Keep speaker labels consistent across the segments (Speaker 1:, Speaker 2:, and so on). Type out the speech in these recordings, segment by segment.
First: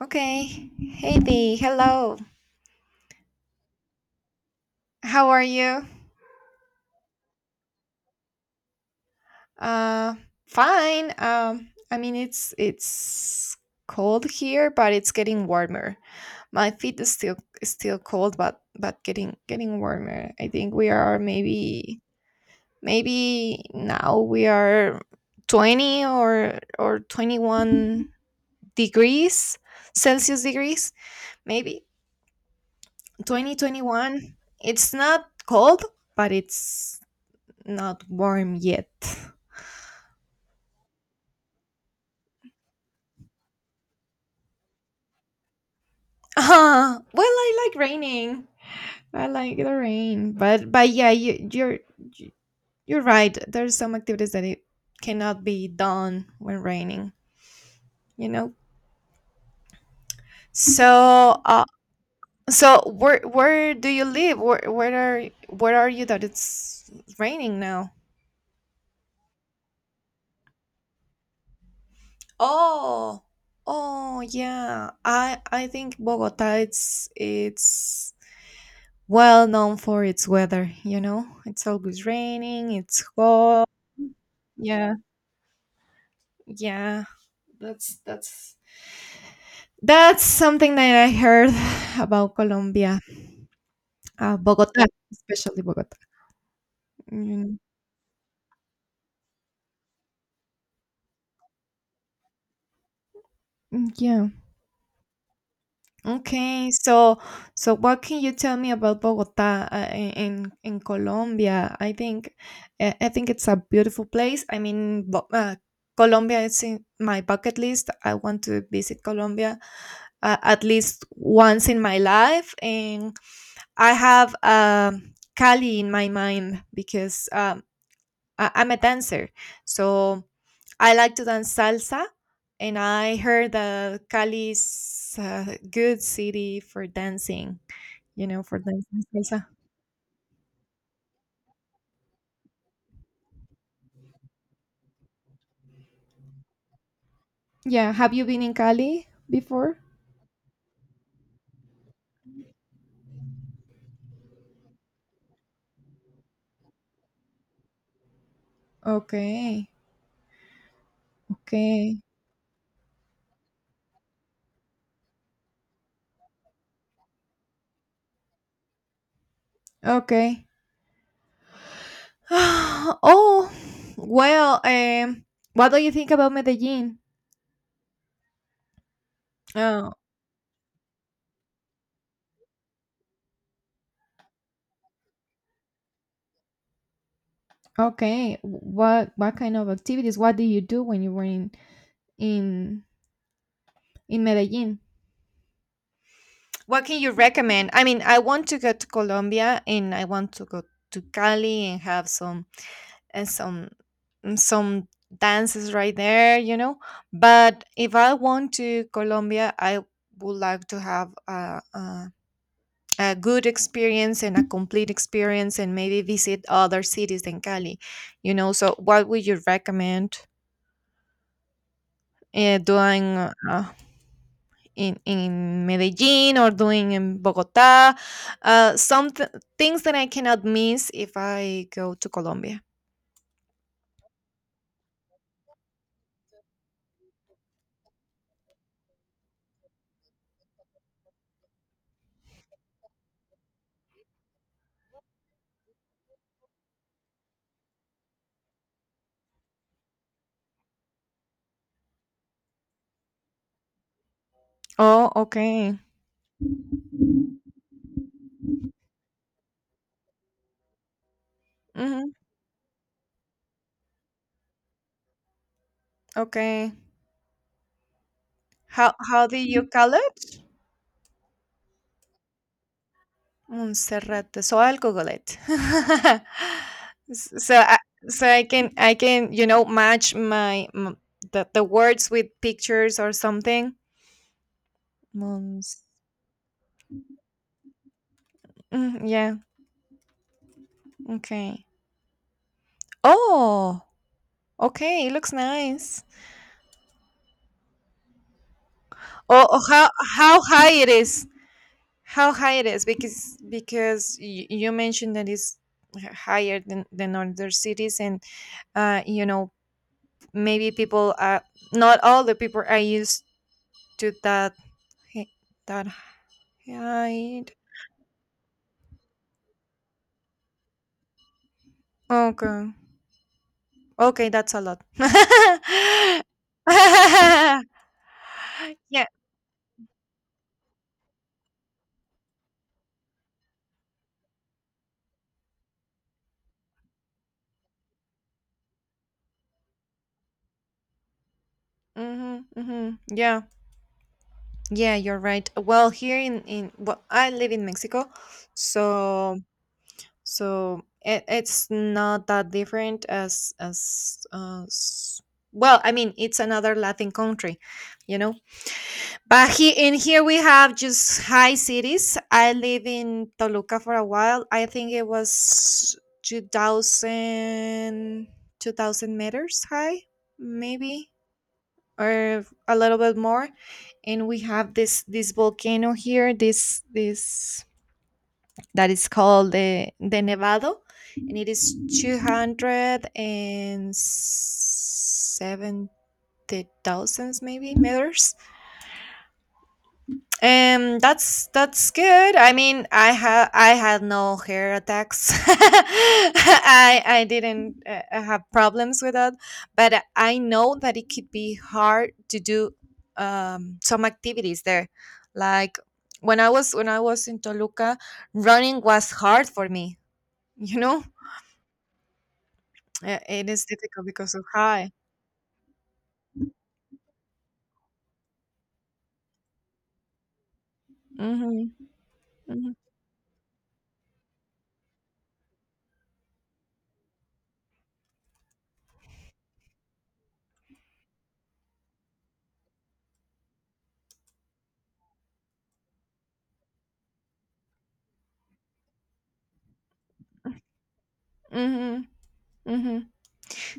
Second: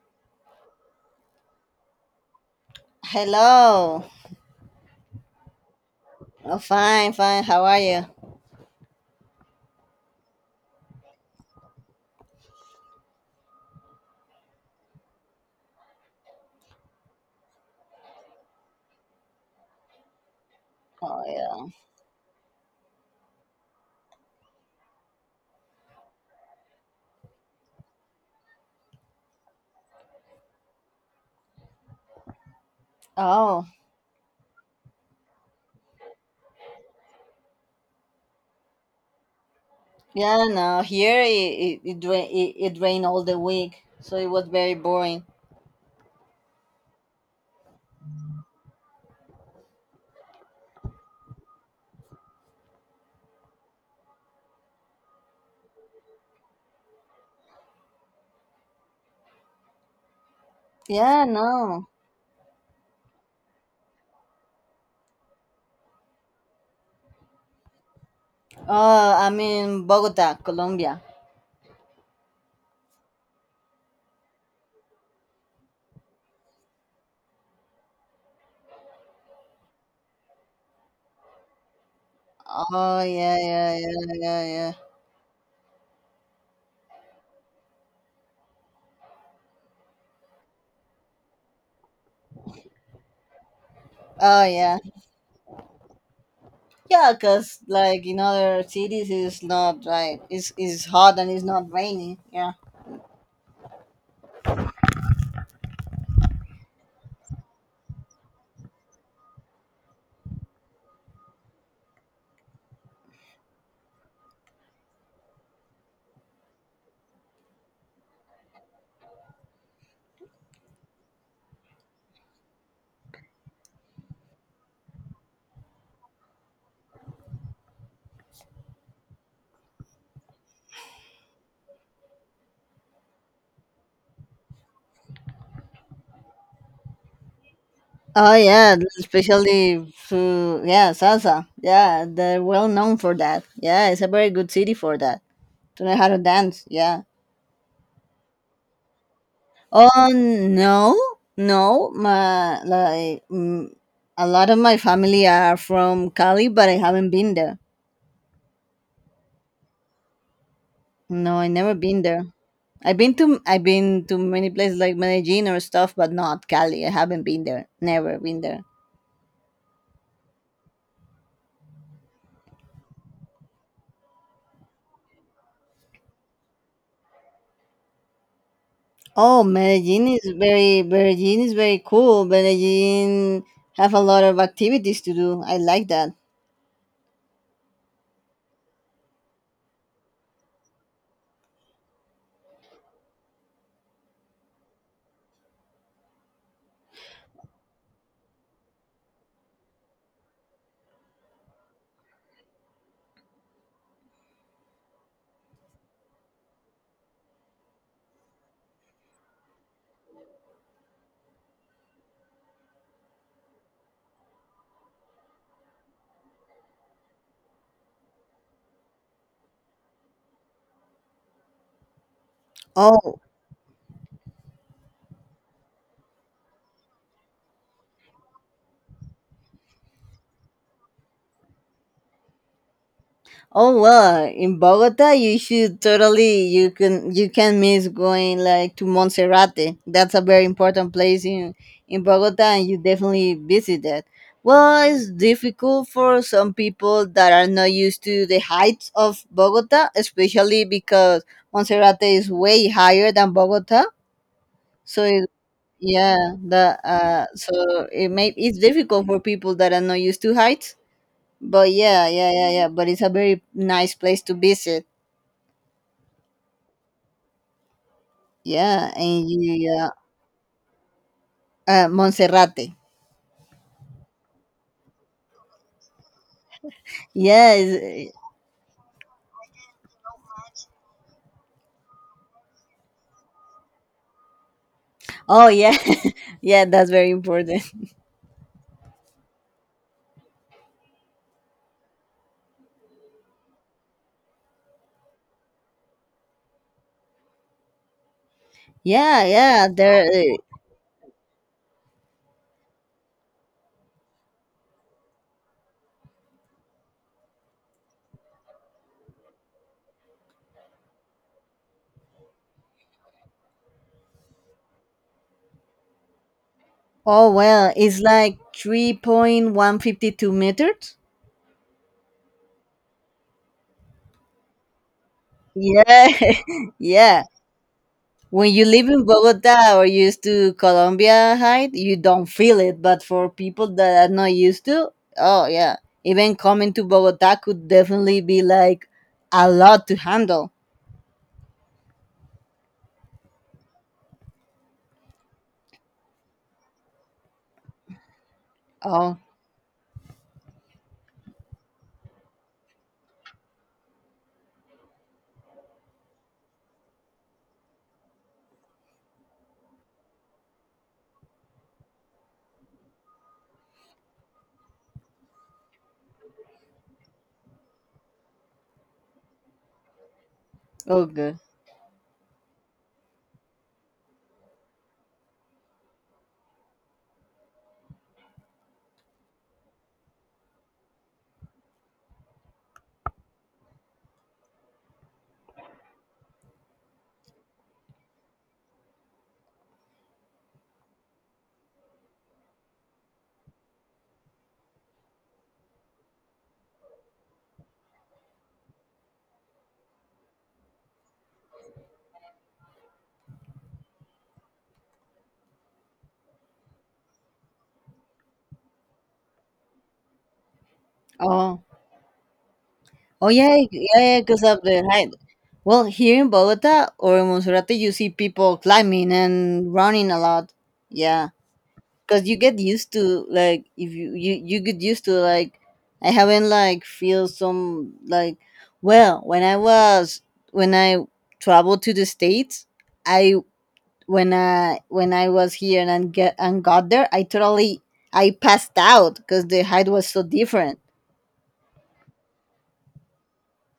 Speaker 1: Okay. Hey Dee, hello.
Speaker 2: Hello.
Speaker 1: How are you?
Speaker 2: Oh, fine, fine. How are you?
Speaker 1: Uh Fine. I mean it's cold here, but it's getting warmer. My feet is still cold but getting warmer. I think we are
Speaker 2: Oh, yeah.
Speaker 1: maybe now we are 20 or 21 degrees Celsius degrees, maybe twenty
Speaker 2: Oh,
Speaker 1: twenty one. It's not cold, but it's not warm yet.
Speaker 2: yeah. No, here it rained all the week, so it was very boring.
Speaker 1: Ah, well, I like raining. I like the rain, but yeah, you- you're right. There's some activities that it cannot be done when raining. You know.
Speaker 2: Yeah,
Speaker 1: So uh,
Speaker 2: no.
Speaker 1: so where do you live? Where are you that it's raining now?
Speaker 2: Oh, I'm in Bogota, Colombia.
Speaker 1: Oh, oh, yeah. I think Bogota. It's well known for its weather, you know? It's always raining,
Speaker 2: Oh,
Speaker 1: it's
Speaker 2: yeah,
Speaker 1: hot.
Speaker 2: yeah, yeah, yeah, yeah.
Speaker 1: Yeah, yeah. That's that's that's something that I heard about Colombia,
Speaker 2: Oh, yeah.
Speaker 1: Bogota, especially Bogota.
Speaker 2: Yeah,
Speaker 1: Mm,
Speaker 2: cause like in other cities, it's not like it's hot and it's not raining. Yeah.
Speaker 1: mm, yeah. Okay, so what can you tell me about Bogota, in Colombia? I think it's a beautiful place. I mean, Colombia is in my bucket list. I want to visit Colombia, at least once in my life, and I have, Cali in my mind because, I'm a dancer, so. I like to dance salsa, and I heard that Cali is a good city for dancing,
Speaker 2: Oh
Speaker 1: for
Speaker 2: yeah,
Speaker 1: dancing salsa.
Speaker 2: especially to, yeah, salsa. Yeah, they're well known for that. Yeah, it's a very good city for that. To know how to dance. Yeah.
Speaker 1: Yeah, have you been in Cali before?
Speaker 2: Oh no, no, a lot of my family are from Cali, but I haven't been there.
Speaker 1: Okay,
Speaker 2: No, I never
Speaker 1: okay,
Speaker 2: been there. I've been to many places like Medellin or stuff, but not Cali. I haven't been there. Never been there.
Speaker 1: okay. Oh, well, what do you think about Medellin?
Speaker 2: Oh,
Speaker 1: Oh,
Speaker 2: Medellin is very cool. Medellin have a lot of activities to do. I like that.
Speaker 1: okay. What kind of activities? What did you do when you were in in Medellin? What can you recommend? I mean, I want to go to Colombia and I want to go to Cali and have some and some some dances right there. But if I want to Colombia, I would like to have a good experience and a complete experience and maybe visit other cities than Cali. So, what would you recommend, doing?
Speaker 2: Oh,
Speaker 1: Uh, in Medellin or doing in Bogota. Some things that I cannot miss if I go to Colombia.
Speaker 2: oh, well, in Bogota you should totally, you can miss going like to Monserrate. That's a very important place in Bogota, and you definitely visit that. Well, it's difficult for some people that are not used to the heights of Bogota, especially because Monserrate is way higher than Bogota. So
Speaker 1: Oh,
Speaker 2: it
Speaker 1: okay.
Speaker 2: Yeah. The uh, so it may it's difficult for people that are not used to heights, but yeah,
Speaker 1: Hmm.
Speaker 2: yeah, yeah, yeah. But it's a very nice place to visit.
Speaker 1: Okay.
Speaker 2: Yeah,
Speaker 1: How
Speaker 2: and
Speaker 1: do
Speaker 2: you,
Speaker 1: you
Speaker 2: yeah,
Speaker 1: call it?
Speaker 2: Monserrate.
Speaker 1: Montserrat de Soil Gogolet. S-
Speaker 2: Yeah.
Speaker 1: so I, so I can, match my the words with pictures or something.
Speaker 2: Oh, yeah,
Speaker 1: Mons.
Speaker 2: yeah. That's very important.
Speaker 1: Mm, yeah. Okay. Oh. Okay. It looks nice.
Speaker 2: Yeah,
Speaker 1: Oh,
Speaker 2: yeah.
Speaker 1: how
Speaker 2: There. uh,
Speaker 1: high it is? How high it is? Because you mentioned that it's higher than other cities, and, uh, you know maybe people are not all the people are used to hi- that
Speaker 2: Oh
Speaker 1: height.
Speaker 2: well, it's like 3,152 meters.
Speaker 1: Okay, okay, that's a lot.
Speaker 2: Yeah, yeah. When you live
Speaker 1: Yeah.
Speaker 2: in Bogota or used to Colombia height, you don't feel it. But for people that are not used to, oh yeah, even coming to Bogota could definitely be like a lot to handle.
Speaker 1: Mm-hmm, mm-hmm. Yeah. Yeah, you're right. Well, here in well, I live in Mexico,
Speaker 2: Oh,
Speaker 1: so So it's not that different as, well. I mean, it's another Latin country, you know. But he in here we have just high cities. I live in Toluca for a while. I think it was 2000 meters high,
Speaker 2: oh
Speaker 1: maybe,
Speaker 2: good.
Speaker 1: or a little bit more. And we have this volcano here. This, that is called the Nevado, and it is 270,000 maybe meters. That's good. I mean, I had no hair attacks. I didn't, have problems with that, but I know that it could be hard to do, some activities there, like when I was in Toluca, running was hard for me you know
Speaker 2: Oh,
Speaker 1: Yeah,
Speaker 2: oh
Speaker 1: it
Speaker 2: yeah,
Speaker 1: is difficult
Speaker 2: yeah, yeah,
Speaker 1: because
Speaker 2: because
Speaker 1: of
Speaker 2: of the
Speaker 1: high.
Speaker 2: height. Well, here in Bogota or in Monserrate, you see people climbing and running a lot. Yeah,
Speaker 1: Mm-hmm.
Speaker 2: because you get
Speaker 1: Mm-hmm.
Speaker 2: used to, like, if you get used to like. I haven't like feel some like Well, when I was, when I traveled to the states, I, when I was here, and I get and got there, I totally, I passed out because the height was so different.
Speaker 1: Mm-hmm. Mm-hmm.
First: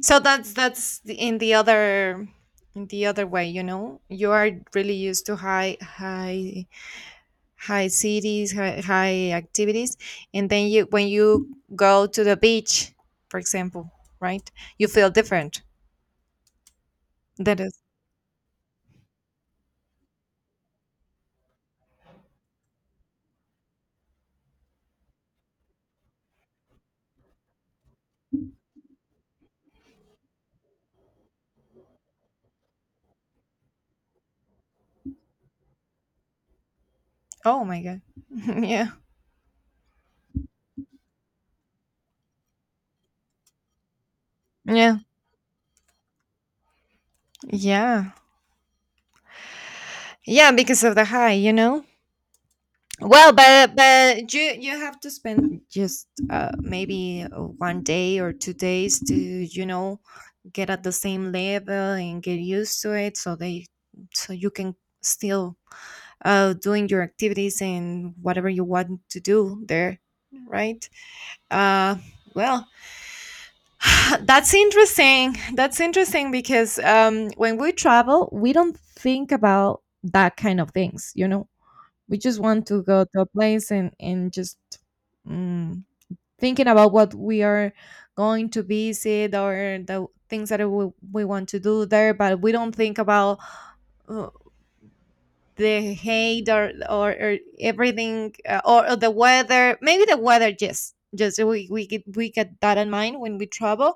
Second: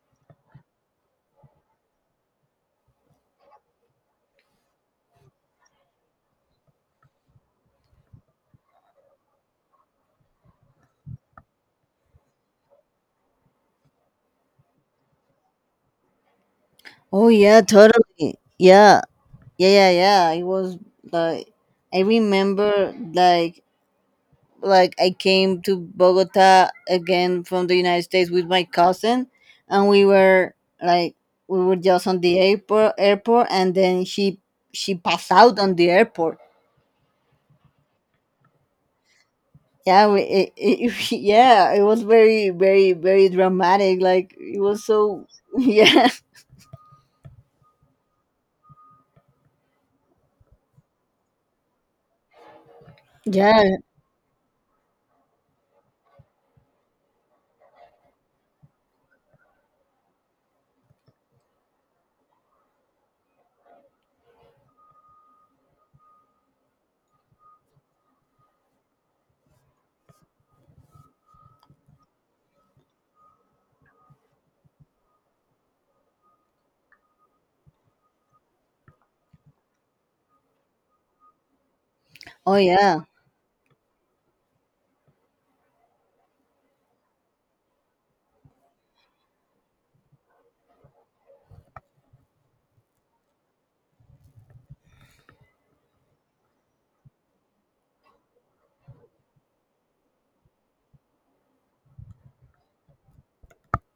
Speaker 1: So, in the other way, you know. You are really used to high cities, high activities, and then you when you go to the beach, for example, right? You feel different.
Speaker 2: Oh
Speaker 1: That
Speaker 2: yeah,
Speaker 1: is.
Speaker 2: totally, yeah. Yeah, yeah, yeah, it was like, I remember, I came to Bogota again from the United States with my cousin, and like we were just on the airport, and then she passed out on the airport.
Speaker 1: Oh my god. Yeah.
Speaker 2: Yeah, yeah, it was very, very, very dramatic. Like it was
Speaker 1: Yeah.
Speaker 2: so yeah.
Speaker 1: Yeah. Yeah, because of the high. Well,
Speaker 2: Yeah.
Speaker 1: but you have to spend just, maybe one day or 2 days to, get at the same level and get used to it, so they so you can still, doing your activities and whatever you want to do there, right? Uh, well, that's interesting. That's interesting because, when we travel, we don't think about that kind of things. We just
Speaker 2: Oh
Speaker 1: want to
Speaker 2: yeah.
Speaker 1: go to a place and just, mm, thinking about what we are going to visit or the things that we want to do there, but we don't think about, uh, the hate, or everything, or the weather, just we get that in mind when we travel,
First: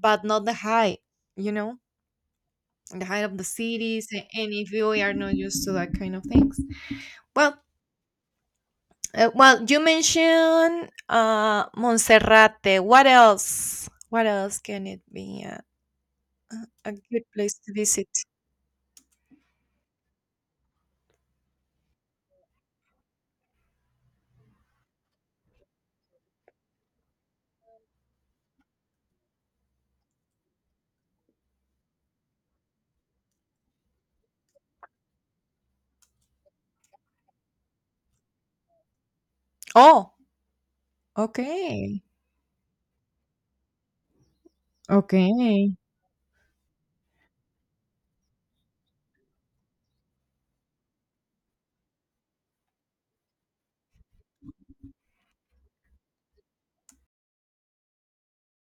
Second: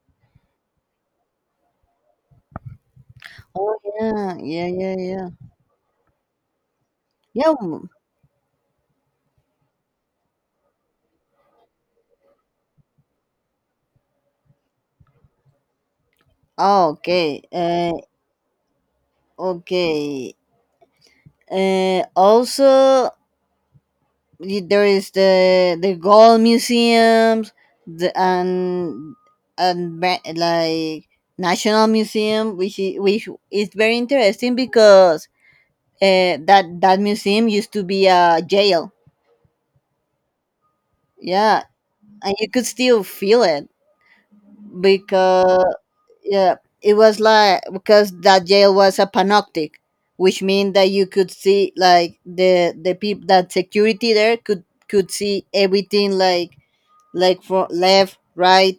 Speaker 1: but not the high, you know the height of the
Speaker 2: Oh
Speaker 1: cities,
Speaker 2: yeah,
Speaker 1: and
Speaker 2: yeah,
Speaker 1: if you
Speaker 2: yeah,
Speaker 1: are
Speaker 2: yeah,
Speaker 1: not used to that kind of things,
Speaker 2: yeah.
Speaker 1: well.
Speaker 2: Mm.
Speaker 1: Well, you mentioned, Monserrate. What else? What else can it be
Speaker 2: Oh,
Speaker 1: a good
Speaker 2: okay.
Speaker 1: place to visit?
Speaker 2: Okay. Also, there is the gold museums, the and and ba- like national museum, which is, very interesting because, that museum used to be a jail.
Speaker 1: Oh,
Speaker 2: Yeah,
Speaker 1: okay.
Speaker 2: and you could still feel it because,
Speaker 1: Okay.
Speaker 2: yeah, it was like because that jail was a panoptic, which means that you could see, like, the people that security there could, see everything, like, for left, right,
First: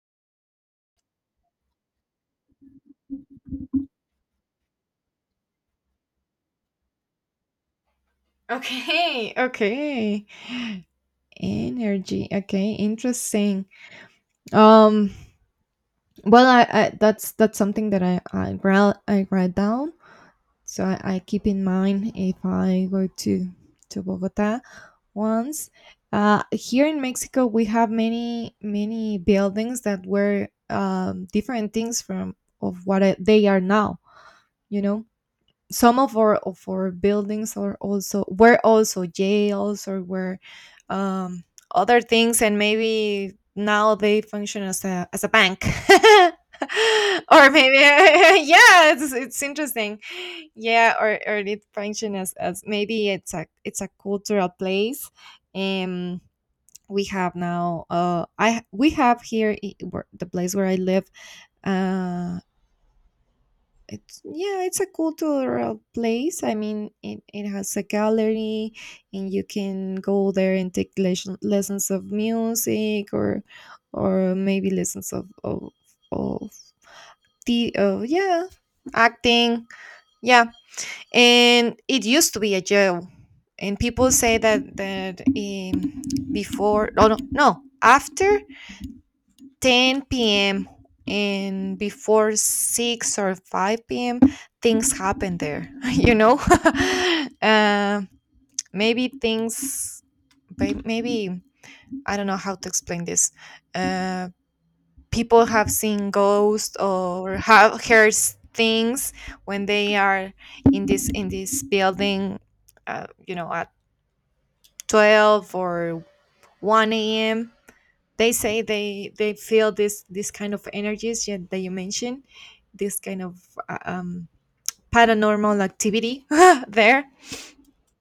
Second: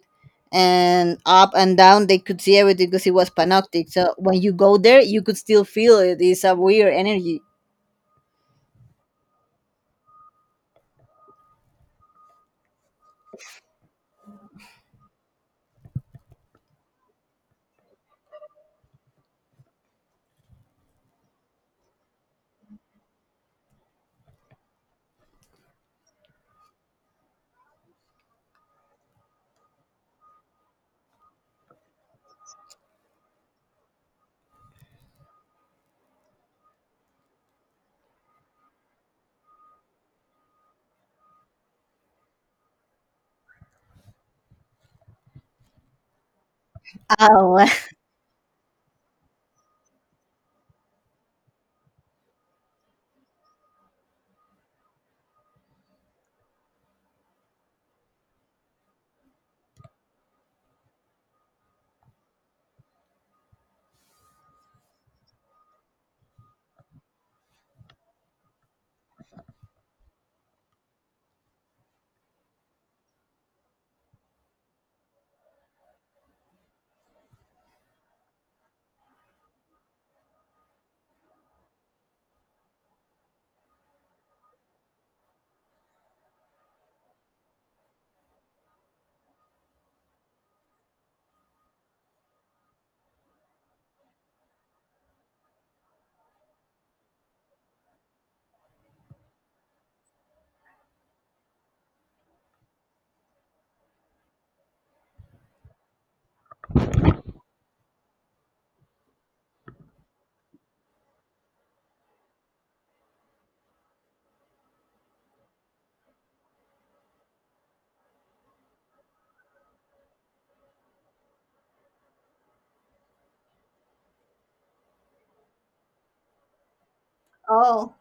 Speaker 2: and up and down. They could see everything because it was panoptic. So when you go there, you could still feel it. It's a weird energy.
Speaker 1: Okay. Okay. Energy. Okay, interesting. Um well, I that's something that I write down. So I keep in mind if I go to Bogota once. Here in Mexico, we have many buildings that were, different things from of what they are now. You know, some of our buildings are also, were also jails, or were, um, other things, and maybe now they function as a, bank. Or
Speaker 2: Oh,
Speaker 1: maybe, yeah, it's interesting. Yeah, or it function as, maybe it's a, cultural place. um we have now, I we have here, the place where I live. uh it's, yeah, it's a cultural place. I mean, it has a gallery, and you can go there and take lessons of music, or maybe lessons of, of, yeah, acting, yeah. And it used to be a jail, and people say that, before, no no no after 10 p.m. and before 6 or 5 p.m., things happen there, you know? uh, Maybe things, maybe, I don't know how to explain this. Uh, People have seen ghosts or have heard things when they are in this building, you know, at 12 or 1 a.m they say they feel this kind of energies, yet that you mentioned, this kind of, uh, um paranormal activity there.
Speaker 2: oh,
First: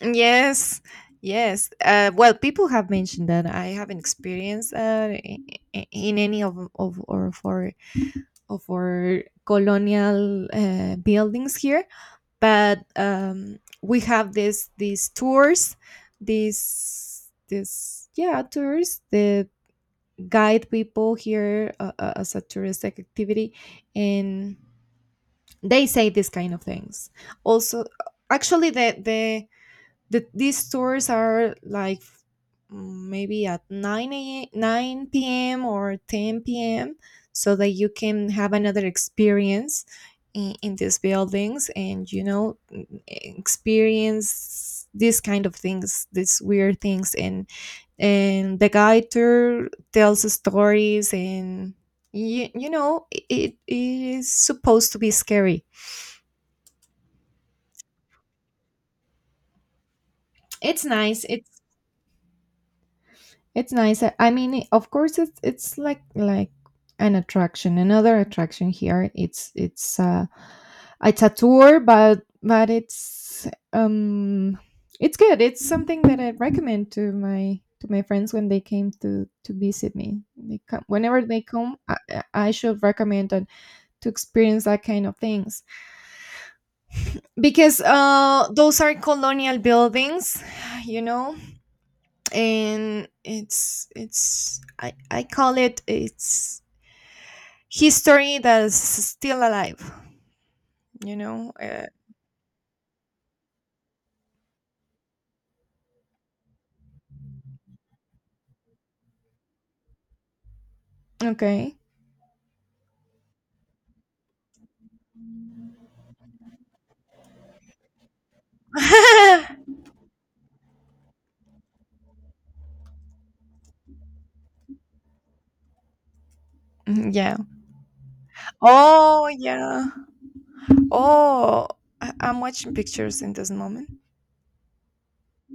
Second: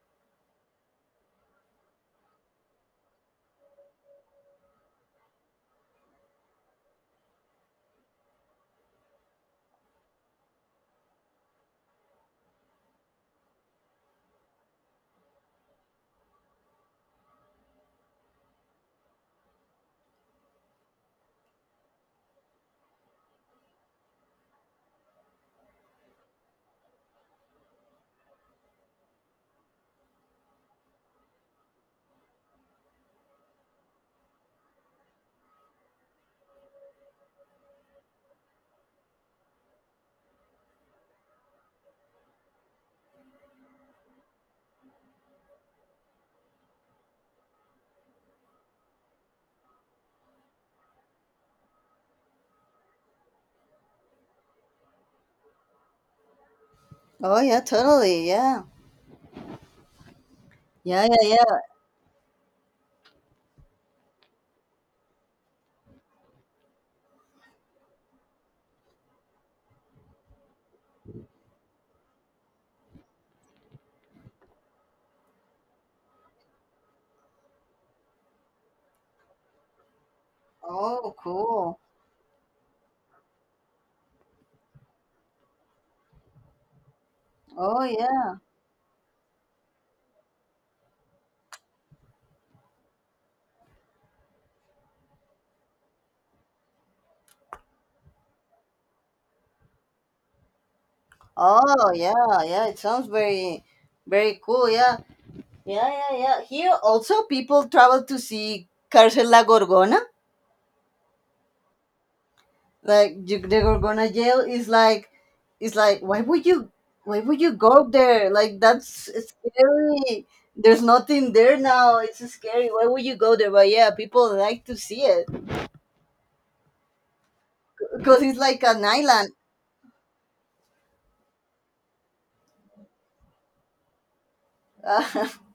Speaker 1: Yes, yes, well, people have mentioned that. I haven't experienced that, in any of or for of our colonial, buildings here. But, we have this these tours, these this yeah, tours, the guide people here, as a touristic activity, and they say these kind of things also. Actually, these stores are like, maybe at 9 a 9 p.m or 10 p.m so that you can have another experience in these buildings, and, experience these kind of things, these weird things, and the guide tour tells stories, and you know it is supposed to be scary.
Speaker 2: oh, yeah, totally, yeah,
Speaker 1: it's
Speaker 2: yeah,
Speaker 1: nice
Speaker 2: yeah, yeah.
Speaker 1: it's It's nice. I mean, of course, it's like an attraction, another attraction here. It's a tour, but um it's good. It's something that I recommend to my friends when they came to visit me. They come
Speaker 2: Oh,
Speaker 1: whenever they come.
Speaker 2: cool.
Speaker 1: I should recommend that to experience that kind of things, because,
Speaker 2: Oh, yeah.
Speaker 1: those are colonial buildings, you know. And it's I call it, it's history that's still alive. you know uh,
Speaker 2: Oh, yeah, yeah. It sounds very, very cool. Yeah, yeah, yeah, yeah. Here also, people travel to see Cárcel La Gorgona.
Speaker 1: okay.
Speaker 2: Like, you, the Gorgona jail is like, why would you, go there? Like, that's scary. There's nothing there now. It's scary. Why would you go there? But yeah, people like to see it
Speaker 1: Yeah.
Speaker 2: because it's like an
Speaker 1: Oh,
Speaker 2: island.
Speaker 1: yeah. Oh. I'm watching pictures in this moment,
Speaker 2: Uh,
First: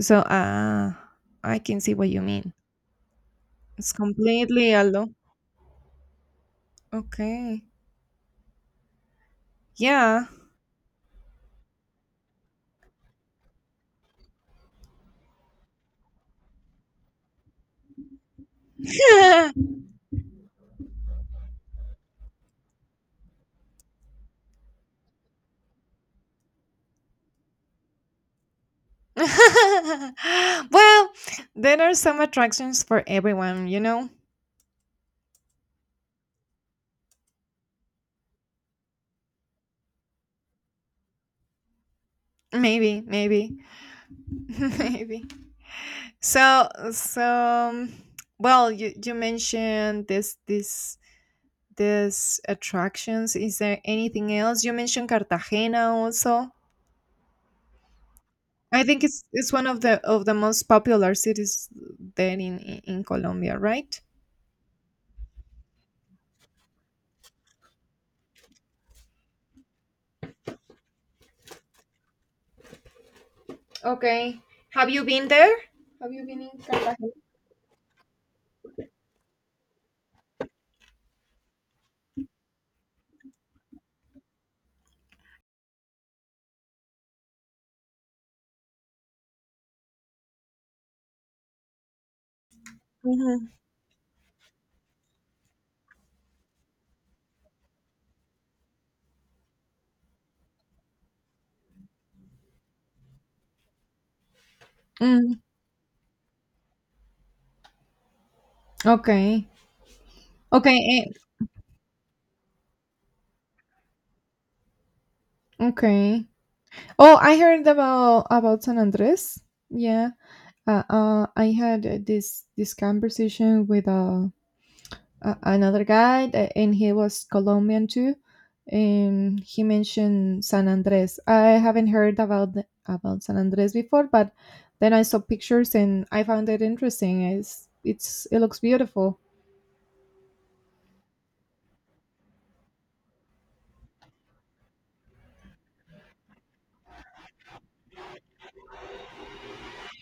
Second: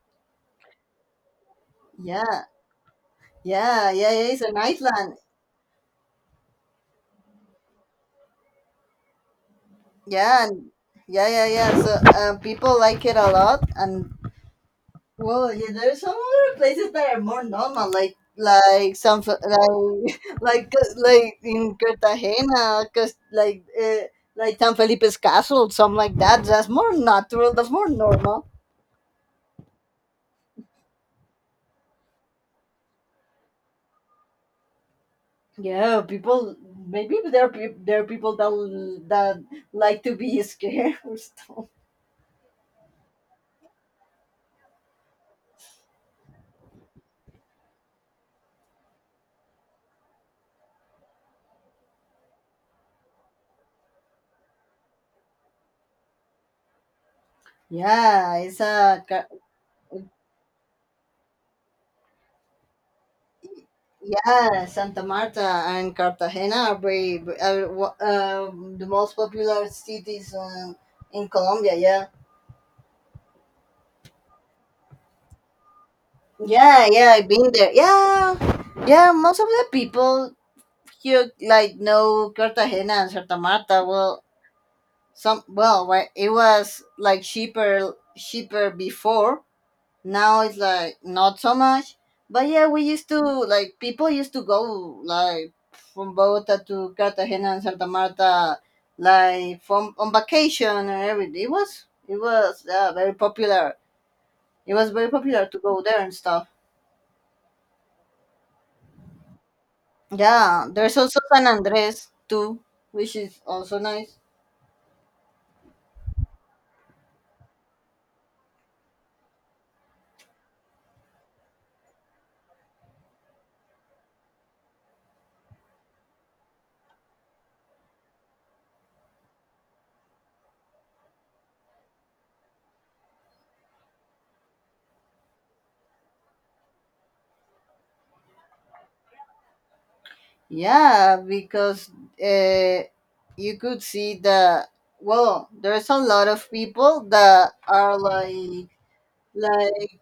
Speaker 1: so, I can see what you
Speaker 2: yeah,
Speaker 1: mean.
Speaker 2: yeah,
Speaker 1: It's
Speaker 2: yeah, yeah. It's an
Speaker 1: completely alone.
Speaker 2: island.
Speaker 1: Okay. Yeah.
Speaker 2: Yeah, and- yeah, yeah, yeah. So, people like it a lot, and well, yeah, there's some other places that are more normal, like, some like, like in Cartagena, cause like, like San Felipe's castle, something like that. That's more natural. That's more normal.
Speaker 1: Well, there are some attractions for everyone,
Speaker 2: Yeah, people. Maybe there are peop there are people that that like to be scared or stuff.
Speaker 1: maybe. Maybe. So so um, well, you mentioned this attractions. Is there anything else? You mentioned Cartagena also.
Speaker 2: Yeah, it's
Speaker 1: I think
Speaker 2: a
Speaker 1: it's it's one of the most popular cities there, in Colombia, right?
Speaker 2: Yeah, Santa Marta and Cartagena are very, the most popular cities, in Colombia. Yeah.
Speaker 1: Okay. Have you been there? Have you been in
Speaker 2: Yeah,
Speaker 1: Cartagena?
Speaker 2: yeah, I've been there. Yeah, yeah. Most of the people here like know Cartagena and Santa Marta. Well, some, well, right, it was like cheaper, cheaper before. Now it's like not so much. But yeah, we used to,
Speaker 1: Hmm.
Speaker 2: like, people used to go, like, from Bogota to Cartagena and Santa Marta, like, from on vacation and everything. It was very popular. It was very
Speaker 1: Mm,
Speaker 2: popular to go there and stuff.
Speaker 1: okay.
Speaker 2: Yeah,
Speaker 1: Okay.
Speaker 2: there's
Speaker 1: Eh.
Speaker 2: also San Andres too, which is also nice.
Speaker 1: Okay. Oh, I heard about San Andres. Yeah. I had, this conversation with, another guy, and he was Colombian too, and he mentioned San Andres. I haven't heard about about San Andres before, but then I saw pictures and I found it interesting. It looks beautiful.
Speaker 2: Yeah, because, uh, you could see the, well, there's a lot of people that are like, like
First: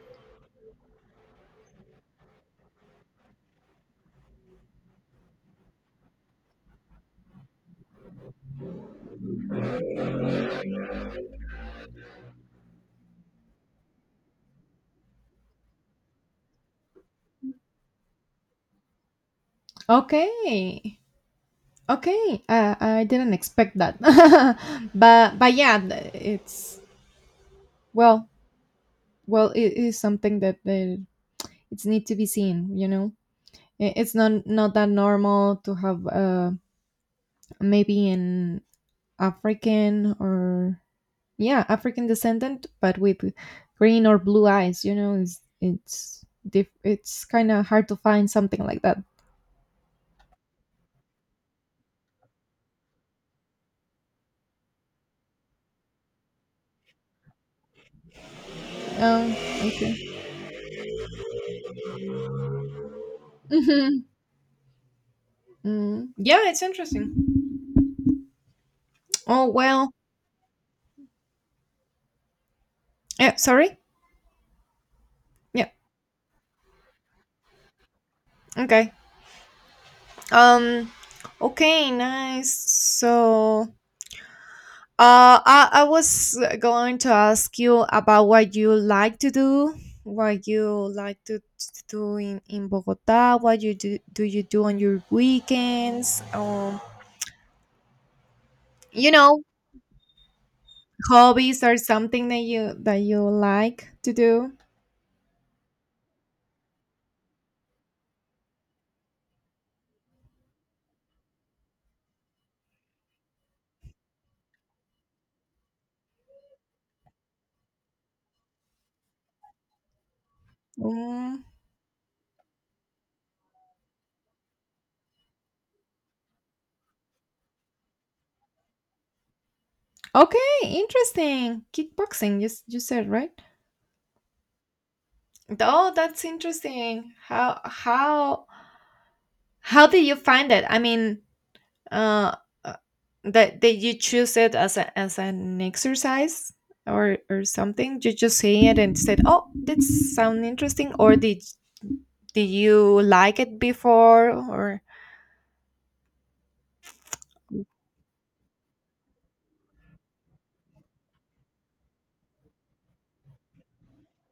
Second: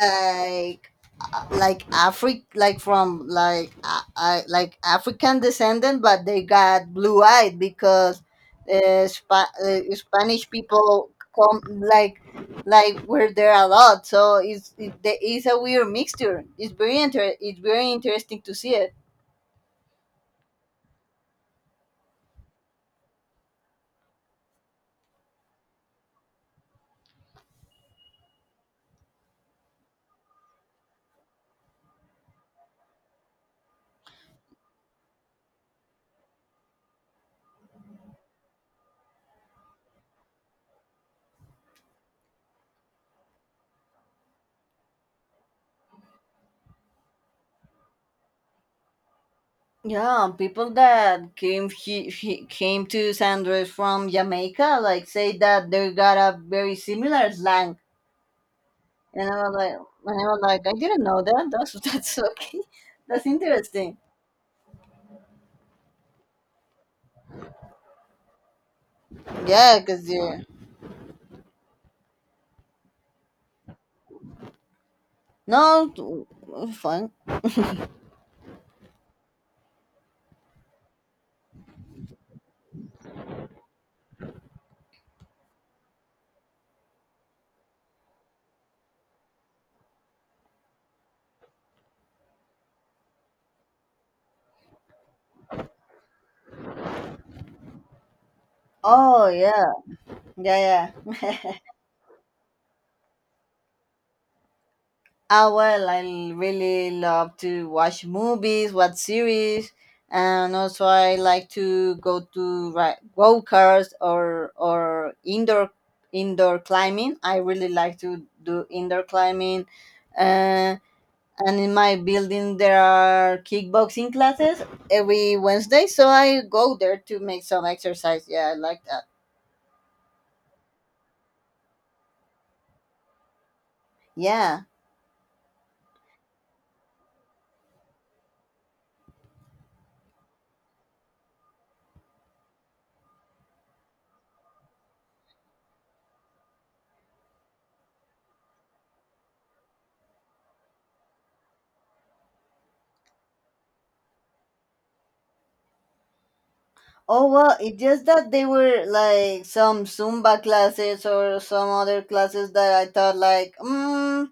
Speaker 2: like like Afri like from like, like African descendant, but they got blue eyed because, Spanish people come, like, were there a lot, so it's it, it's a weird mixture. It's very it's very interesting to see it.
Speaker 1: Okay, okay. I didn't expect that, but, yeah, it's, well well, it is something that it's need to be seen. It's not that normal to have, maybe an African or, yeah, African descendant, but with green or blue eyes. You know, it's kind of hard to find something like that.
Speaker 2: Yeah, people that came, he came to San Andres from Jamaica, like, say that they got a very similar slang. And
Speaker 1: Um,
Speaker 2: I was like,
Speaker 1: okay.
Speaker 2: and I was like, I didn't know that. That's that's okay. That's interesting.
Speaker 1: Mhm. Yeah, it's interesting. Oh
Speaker 2: Yeah,
Speaker 1: well.
Speaker 2: cause you
Speaker 1: Yeah, sorry.
Speaker 2: no
Speaker 1: Yeah.
Speaker 2: fun.
Speaker 1: Okay. Um. Okay. Nice. So I was going to ask you about what you like to do, what you like to do in Bogota, what do you do on your weekends, you
Speaker 2: Oh
Speaker 1: know,
Speaker 2: yeah, yeah, yeah.
Speaker 1: hobbies or something that you like to do.
Speaker 2: Ah well, I really love to watch movies, watch series, and also I like to go to go cars or indoor climbing. I really like to do indoor climbing,
Speaker 1: Mm,
Speaker 2: and in my building there are kickboxing classes every Wednesday, so I go there to make some exercise. Yeah, I like that.
Speaker 1: okay, interesting. Kickboxing, you said, right?
Speaker 2: Yeah.
Speaker 1: Oh, that's interesting. How did you find it? I mean, Uh, uh, that that you choose it as as an exercise or something? You just say it and said, "Oh, that sound interesting," or did you like it before? Or
Speaker 2: Oh well, it's just that they were like some Zumba classes or some other classes that I thought like, mm,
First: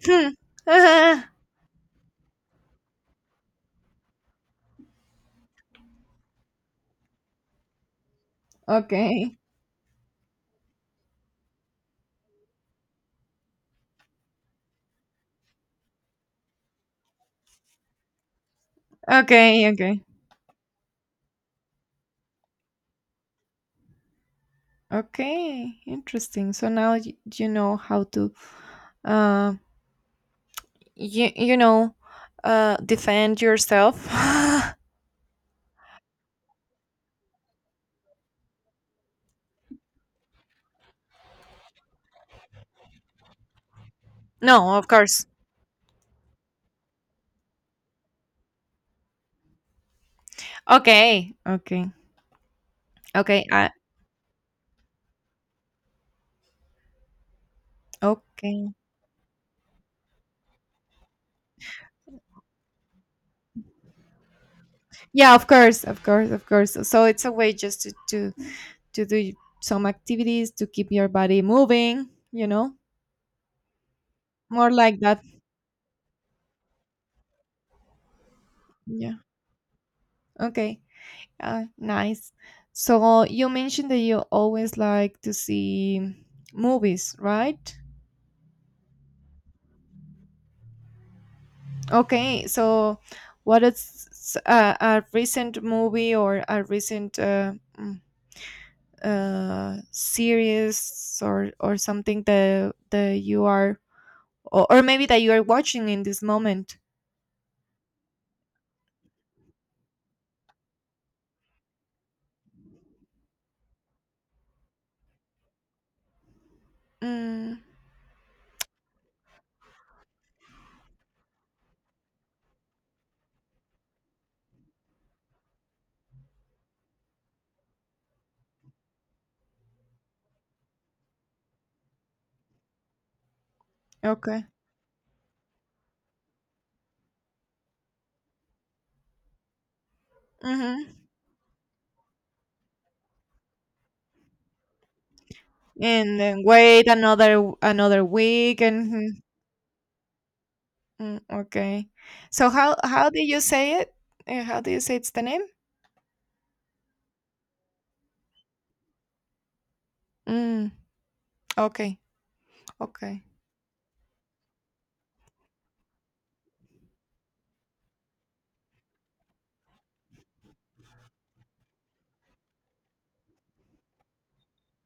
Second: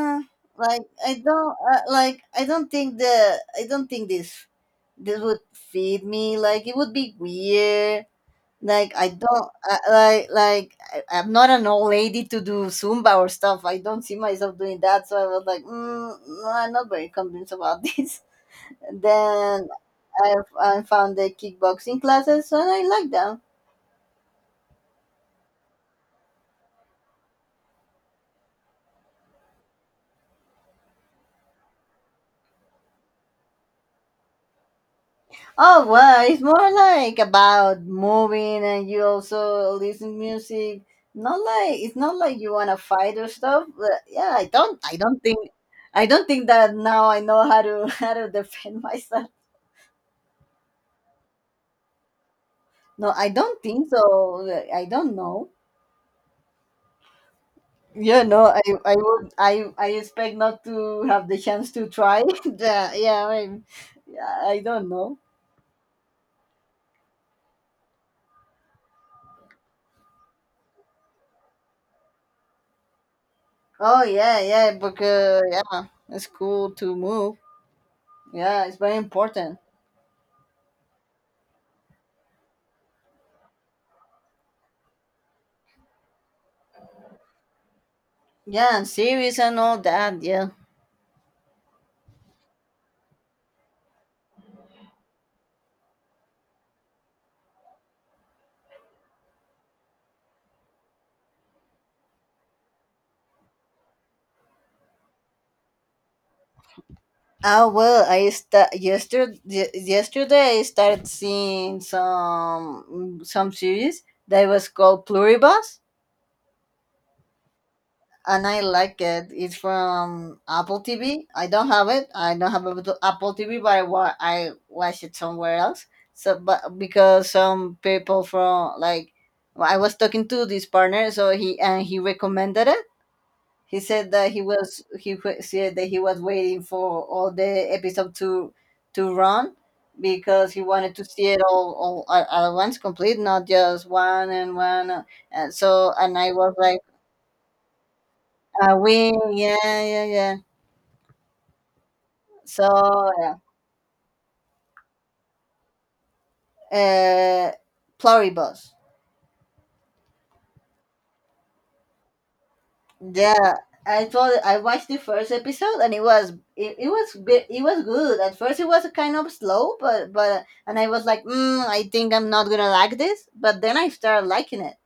Speaker 1: hmm.
Speaker 2: like I
Speaker 1: ah,
Speaker 2: don't, like I don't think the I don't think this would feed me. Like it would be weird. Like I
Speaker 1: okay,
Speaker 2: don't, I, like I, I'm not an old lady to do Zumba or stuff. I don't see myself doing that. So I was like, mm, no, I'm not very convinced about this.
Speaker 1: okay,
Speaker 2: Then
Speaker 1: okay,
Speaker 2: I, I found the kickboxing classes and I like them.
Speaker 1: okay, interesting. So now you know how to uh you know defend yourself.
Speaker 2: Oh well, it's more like about moving and you also listen music. Not like it's not like you wanna fight or stuff. But yeah, I
Speaker 1: No,
Speaker 2: don't
Speaker 1: of
Speaker 2: I don't
Speaker 1: course.
Speaker 2: think that now I know how to how to defend myself.
Speaker 1: Okay, okay,
Speaker 2: No, I
Speaker 1: okay.
Speaker 2: don't
Speaker 1: I
Speaker 2: think so. I don't know. Yeah, no,
Speaker 1: okay.
Speaker 2: I would, I expect not to have the chance to try. yeah, yeah, I, mean, yeah, I don't know.
Speaker 1: Yeah, of course, of course, of course, so it's a way just to do some activities to keep your body moving, you know,
Speaker 2: Oh yeah,
Speaker 1: more
Speaker 2: yeah,
Speaker 1: like that.
Speaker 2: because, yeah, it's cool to move. Yeah, it's very
Speaker 1: Yeah,
Speaker 2: important.
Speaker 1: okay, nice. So you mentioned that you always like to see movies, right?
Speaker 2: Yeah, and series and all that. Yeah.
Speaker 1: Okay, so what a recent movie or a recent mm, series or something that that you are or maybe that you are watching in this moment.
Speaker 2: Oh well, I sta yesterday. Yesterday, I started seeing some series that was called Pluribus,
Speaker 1: Mm,
Speaker 2: and I like it. It's from Apple TV. I don't have it. I don't have Apple TV, but I, I watch it somewhere else. So, but because some people from like, well, I was talking to this partner, so he, and he recommended it. He said that he
Speaker 1: okay.
Speaker 2: was, said that he was waiting for all the episode to, run, because he
Speaker 1: Hmm.
Speaker 2: wanted to see it all, at once complete, not just one and one. And so, and
Speaker 1: And
Speaker 2: I
Speaker 1: then
Speaker 2: was like,
Speaker 1: wait another week and mhm.
Speaker 2: away, yeah, yeah, yeah.
Speaker 1: Okay. So
Speaker 2: So,
Speaker 1: how how do you say it? How do you say it's the name?
Speaker 2: yeah. Pluribus.
Speaker 1: Mm, okay. Okay.
Speaker 2: Yeah, I told, I watched the first episode and it was, it was good. At first, it was kind of slow, but and I was like, mm, I think I'm not gonna like this. But then I started liking it.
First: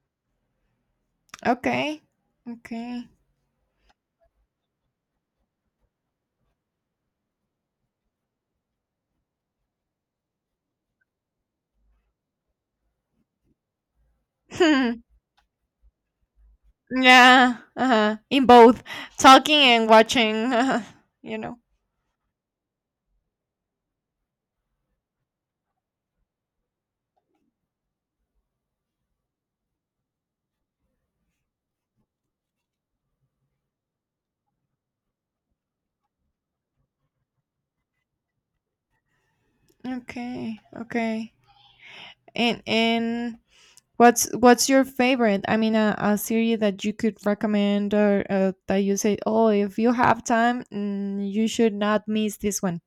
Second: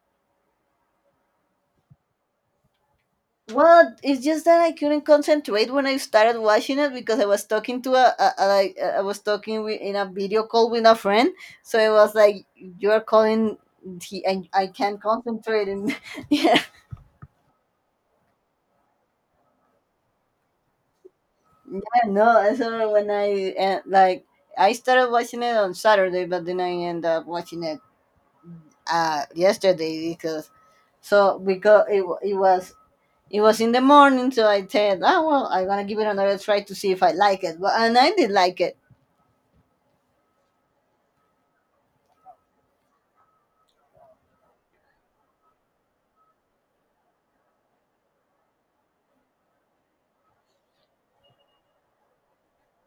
Speaker 1: Okay. Okay.
Speaker 2: Well, it's just that I couldn't concentrate when I started watching it because I was talking to a, like I was talking with, in a video call with a friend, so it was like you are calling. He, I can't concentrate, and yeah,
Speaker 1: Yeah. Uh-huh. In both talking and watching, you know.
Speaker 2: yeah. No, so when I, like, I started watching it on Saturday but then I end up watching it, yesterday, because, so because it, it was, in the morning, so I said, oh well, I'm gonna give it another try to see if I like it, but and I did like it.
Speaker 1: Okay. Okay. And what's your favorite? I mean, a series that you could recommend, or that you say, "Oh, if you have time, you should not miss this one."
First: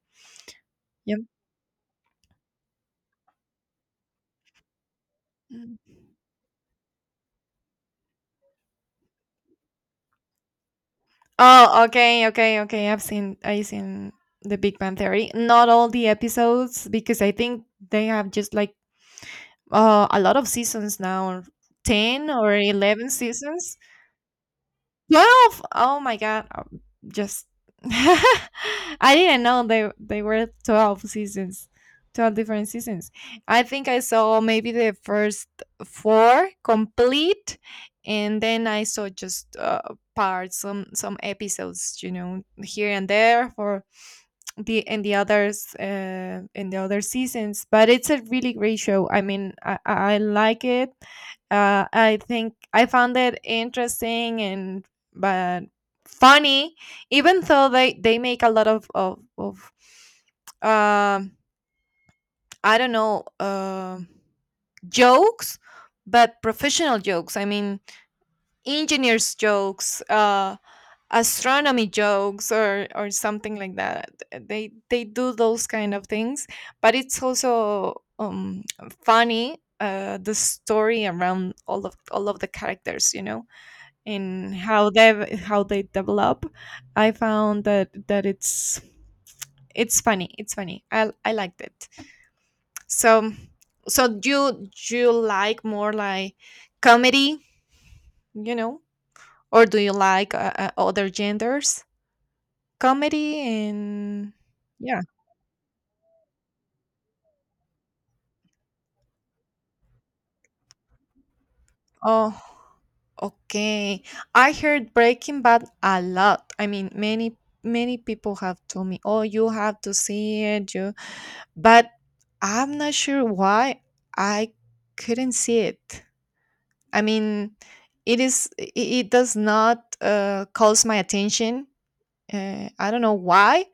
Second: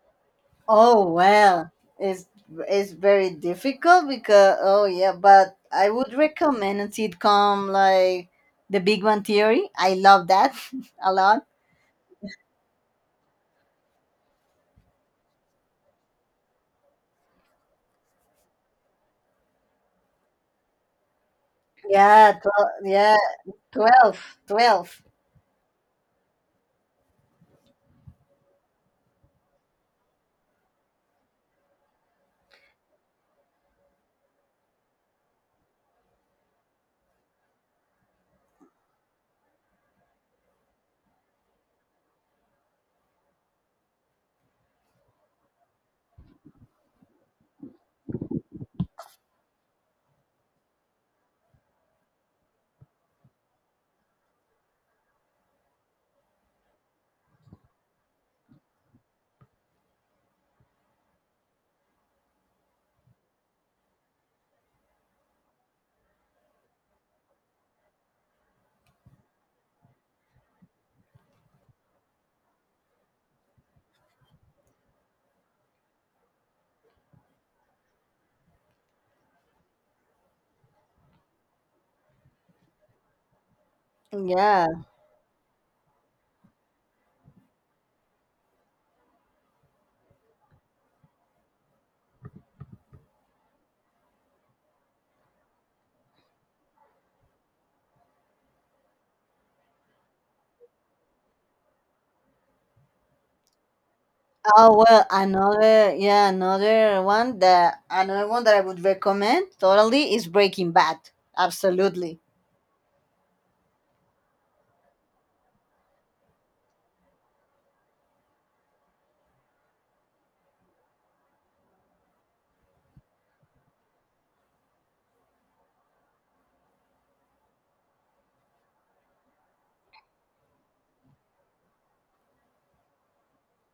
Speaker 2: Oh
Speaker 1: Yep.
Speaker 2: well, it's it's very difficult because, oh yeah, but
Speaker 1: Mm.
Speaker 2: I would recommend a sitcom like The Big Bang Theory. I love that a lot.
Speaker 1: Oh, okay, okay, okay. I've seen The Big Bang Theory. Not all the episodes because I think they have just like a lot of seasons now, ten
Speaker 2: Yeah,
Speaker 1: or
Speaker 2: 12.
Speaker 1: eleven
Speaker 2: Yeah,
Speaker 1: seasons.
Speaker 2: 12. 12.
Speaker 1: 12! Oh my god. Just I didn't know they were 12 seasons. 12 different seasons. I think I saw maybe the first 4 complete, and then I saw just parts, some episodes, you know, here and there for the in the others in the other seasons. But it's a really great show. I mean, I like it. I think I found it interesting and, but funny, even though they make a lot of um I don't know, jokes, but professional jokes. I mean, engineers jokes, astronomy jokes or something like that. They do those kind of things. But it's also um funny, the story around all of the characters, you know, and
Speaker 2: Yeah.
Speaker 1: how they develop. I found that it's funny. It's funny. I liked it. So so you like more like comedy, you know, or do you like other genders. Comedy. And
Speaker 2: Oh
Speaker 1: yeah.
Speaker 2: well, another one that I would recommend totally is Breaking Bad. Absolutely.
Speaker 1: Oh, okay. I heard Breaking Bad a lot. I mean, many people have told me, "Oh, you have to see it." But I'm not sure why I couldn't see it. I mean, it does not calls my attention. I don't know why,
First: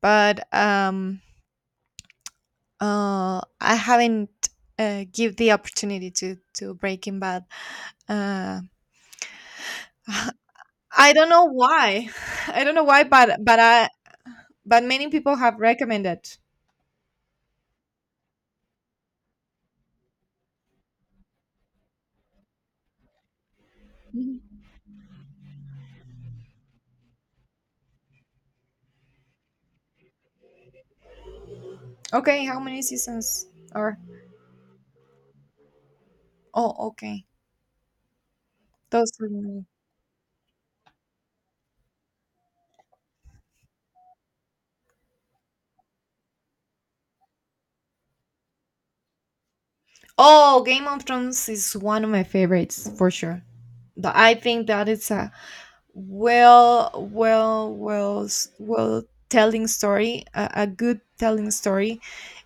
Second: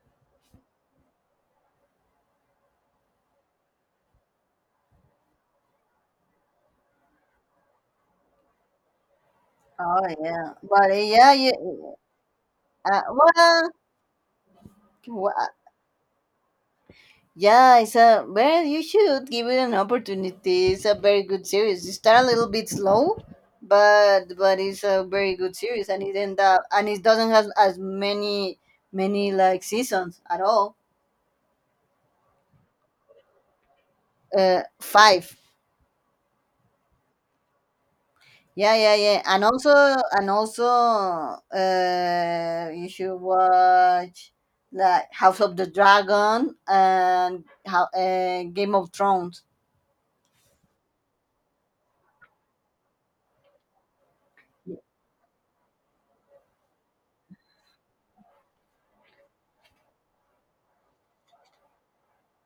Speaker 1: but I haven't give the opportunity to Breaking Bad. Uh,
Speaker 2: Oh yeah, but
Speaker 1: I don't
Speaker 2: yeah,
Speaker 1: know
Speaker 2: you
Speaker 1: why. I don't know why, but
Speaker 2: uh,
Speaker 1: I but many people
Speaker 2: well,
Speaker 1: have recommended.
Speaker 2: yeah, it's a, well, you should give it an opportunity. It's a very good series. It start a little bit slow, but
Speaker 1: Mhm.
Speaker 2: it's a very good series, and it end up and it doesn't have as many like seasons at all.
Speaker 1: Okay, how many seasons are?
Speaker 2: Five.
Speaker 1: Oh, okay.
Speaker 2: Yeah, yeah,
Speaker 1: Those.
Speaker 2: yeah, and also you should watch like House of the Dragon and how Game of Thrones.
Speaker 1: Oh, Game of Thrones is one of my favorites for sure. But I think that it's a, well, well telling story, a good telling story.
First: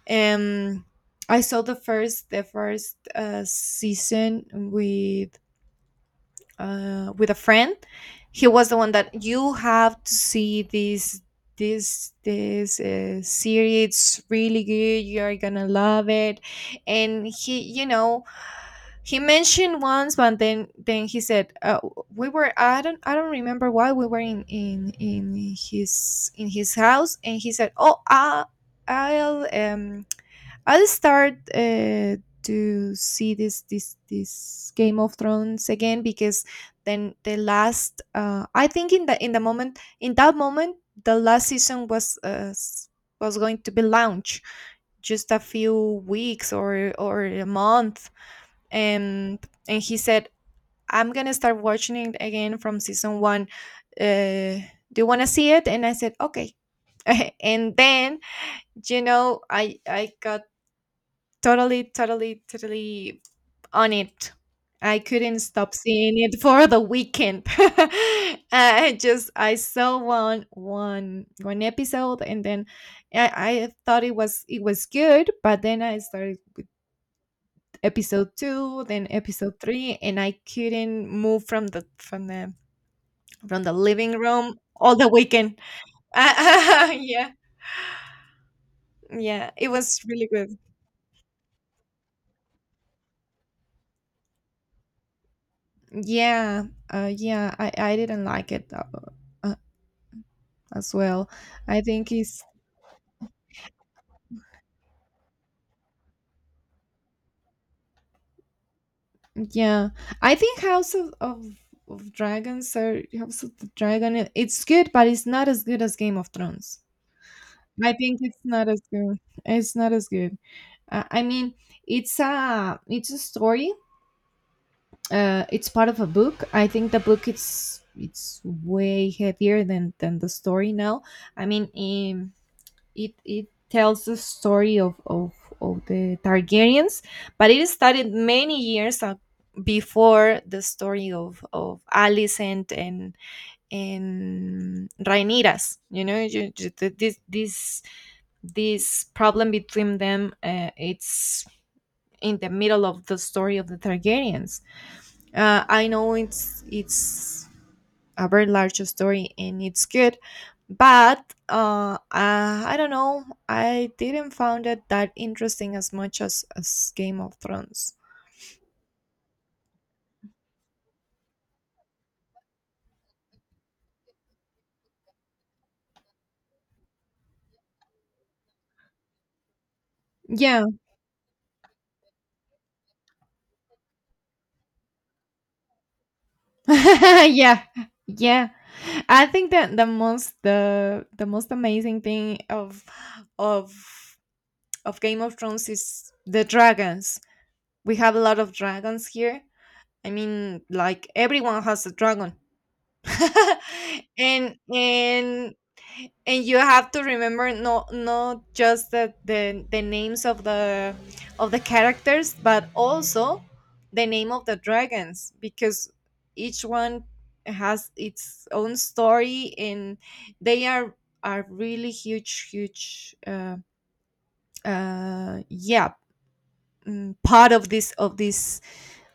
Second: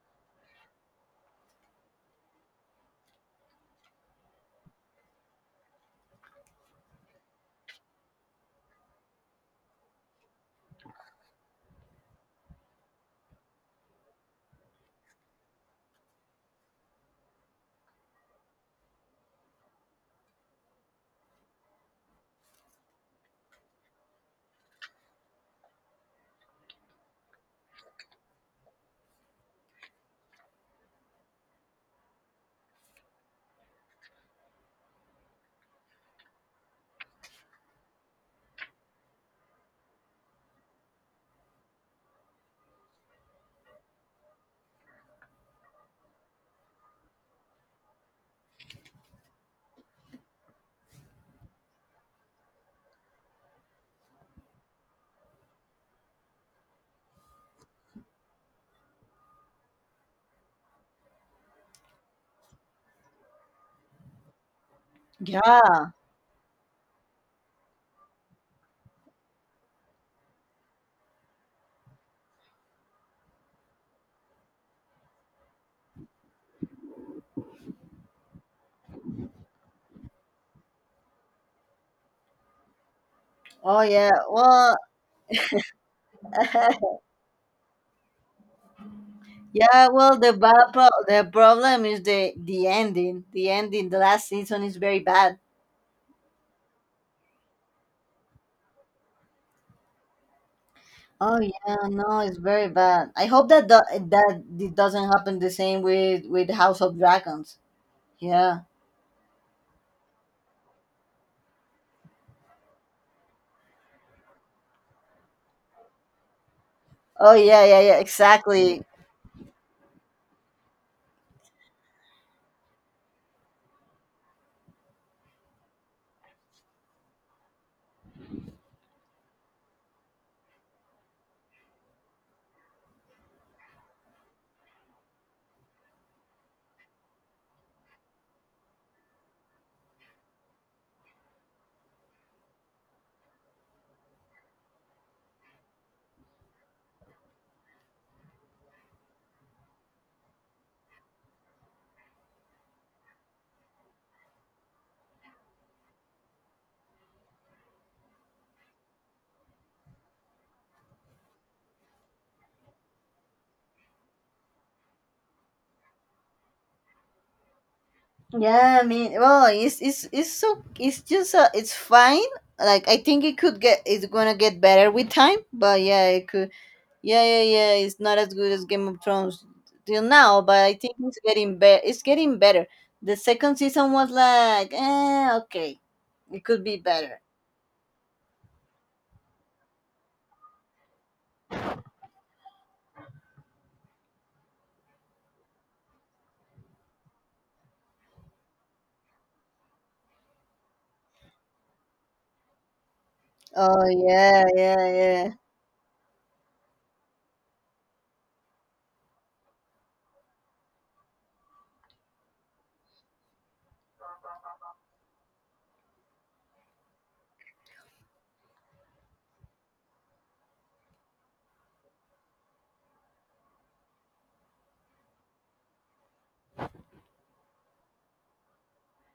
Speaker 1: Um, I saw the first season with with a friend. He was the one that you have to see this series. It's really good. You are gonna love it. And he, you know, he mentioned once, but then he said, we were. I don't remember why we were in his house, and he said, "Oh, I'll um." I'll start to see this Game of Thrones again," because the last, I think in the moment, in that moment, the last season was was going to be launched just a few weeks or a month. and and he said, "I'm gonna start watching it again from season one. Uh, do you want to see it?" And I said, okay. And then, you know, I got totally, totally, totally on it. I couldn't stop
Speaker 2: Yeah.
Speaker 1: seeing it for the weekend. I saw one episode, and then I, I thought it was good, but then I started episode two, then episode three, and I couldn't move from the from the from the
Speaker 2: Oh yeah.
Speaker 1: living room
Speaker 2: Well,
Speaker 1: all the weekend. Yeah, yeah, it
Speaker 2: yeah,
Speaker 1: was
Speaker 2: well,
Speaker 1: really
Speaker 2: the
Speaker 1: good.
Speaker 2: the problem is the ending. The ending, the last season is very bad.
Speaker 1: Yeah, yeah, I didn't like it, though. As well.
Speaker 2: Oh yeah,
Speaker 1: I think
Speaker 2: no, it's
Speaker 1: is,
Speaker 2: very bad. I hope that that it doesn't happen the same with House of Dragons. Yeah.
Speaker 1: yeah. I think House of Dragons, or House of the Dragon. It's good, but it's not as good as Game of Thrones.
Speaker 2: Oh yeah, yeah,
Speaker 1: I
Speaker 2: yeah.
Speaker 1: think it's not as
Speaker 2: Exactly.
Speaker 1: good. It's not as good. I mean, it's a story. It's part of a book. I think the book it's way heavier than the story now. I mean, in, it tells the story of the Targaryens, but it started many before the story of Alicent and Rhaenyra's. You know, this problem between them, it's in the middle of the story of the Targaryens. I know it's a very large story and it's good. But I don't know, I didn't found it that interesting as much as Game of Thrones.
Speaker 2: Yeah, I mean, well, it's so it's just it's fine. Like I think it's gonna get better with time, but yeah, it could. Yeah, yeah, yeah. It's not as good as Game of Thrones till now,
Speaker 1: Yeah.
Speaker 2: but I think it's getting better. It's getting better. The second season was like, okay, it could be better.
Speaker 1: Yeah, yeah, I think that the most, the most amazing thing of of Game of Thrones is the dragons. We have a lot of dragons here. I mean, like everyone has a dragon.
Speaker 2: Oh yeah,
Speaker 1: And
Speaker 2: yeah, yeah,
Speaker 1: and you have to remember not, not just the names of the characters, but also the name of the dragons, because each one has its own story. And they are really huge, yeah, part of this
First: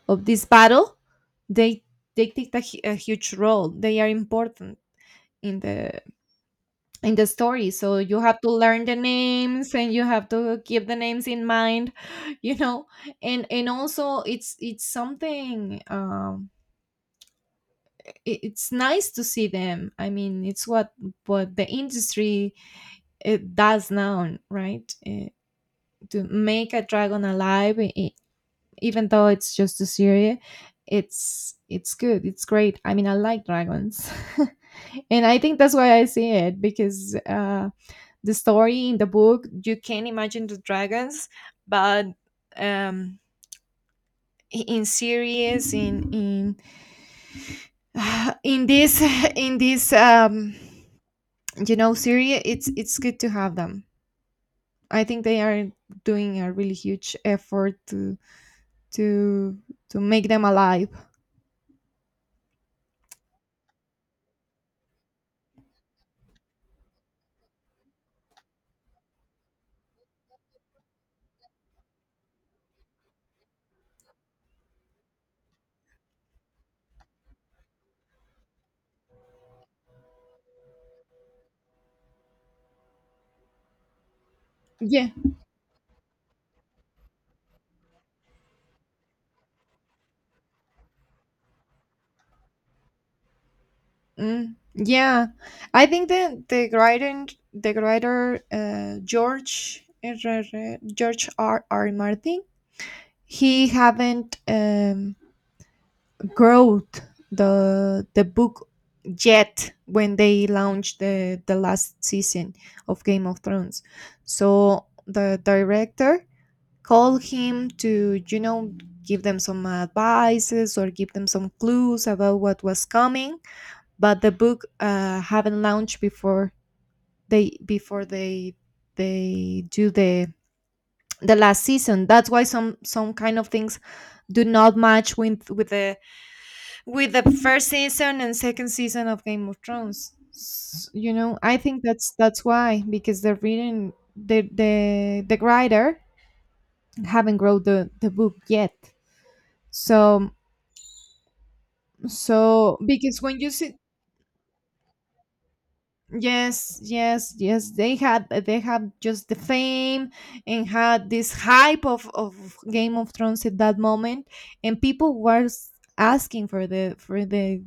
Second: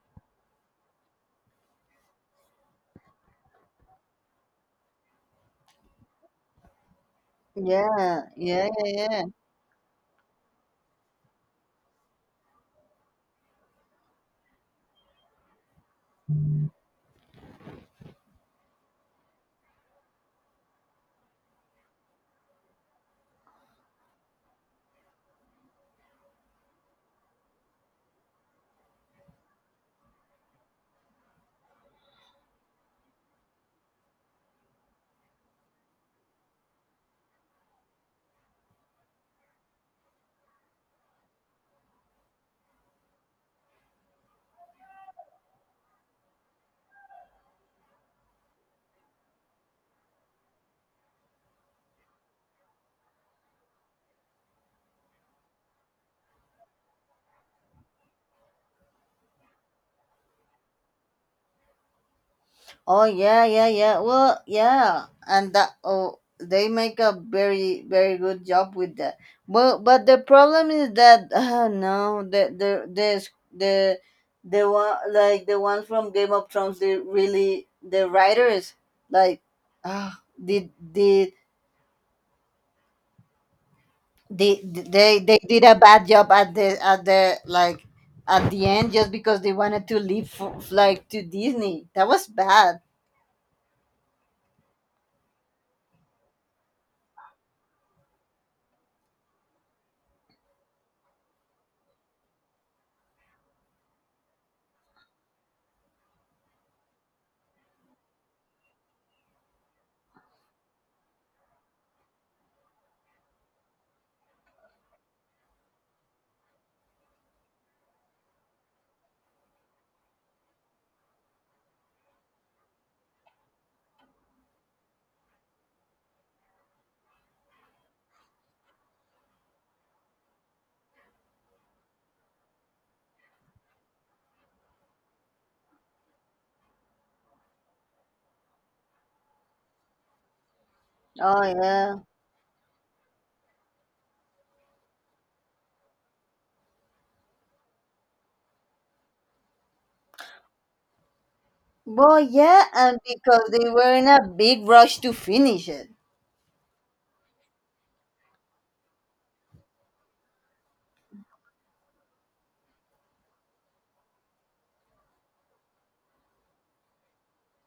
Speaker 1: of this battle. they they take a huge role. They are important in the in the story. So you
Speaker 2: yeah,
Speaker 1: have to
Speaker 2: yeah,
Speaker 1: learn the
Speaker 2: yeah, yeah.
Speaker 1: names and you have to keep the names in mind. You know. And also it's something, it, it's nice to see them. I mean, it's what the industry, it does now, right? To make a dragon alive. Even though it's just a series, it's good, it's great. I mean, I like dragons. And I think that's why I see it, because the story in the book, you can imagine the dragons, but um in series, in in this in this, you know, series, it's good to have them. I think they are doing a really huge effort to to make them alive.
Speaker 2: Oh yeah, yeah, yeah. Well, yeah, and that, oh, they make a very, very good job with that. Well, but the problem is that no, the the the one like the one from Game of Thrones, they really, the writers, like, did they
Speaker 1: Yeah.
Speaker 2: they they did a bad job at the like at the end just because they wanted to leave for, like, to Disney. That was bad.
Speaker 1: Yeah, I think the writer, the writer, George R. R., George R R Martin, he haven't growth the book yet when they launched the last season of Game of Thrones. So the director called him to, you know, give them some advices or give them some clues about what was coming. But the book, haven't launched before they before they they do the last season. That's why some kind of things do not match with the first season and second season of Game of Thrones. You know,
Speaker 2: Oh
Speaker 1: I think
Speaker 2: yeah.
Speaker 1: that's why, because the reading the writer haven't wrote the book yet. So
Speaker 2: Well, yeah,
Speaker 1: so
Speaker 2: and
Speaker 1: because when
Speaker 2: because
Speaker 1: you
Speaker 2: they
Speaker 1: see,
Speaker 2: were in a big rush to finish it.
Speaker 1: yes, yes, yes, they have just the fame and had this hype of Game of Thrones at that moment, and people were asking for the for the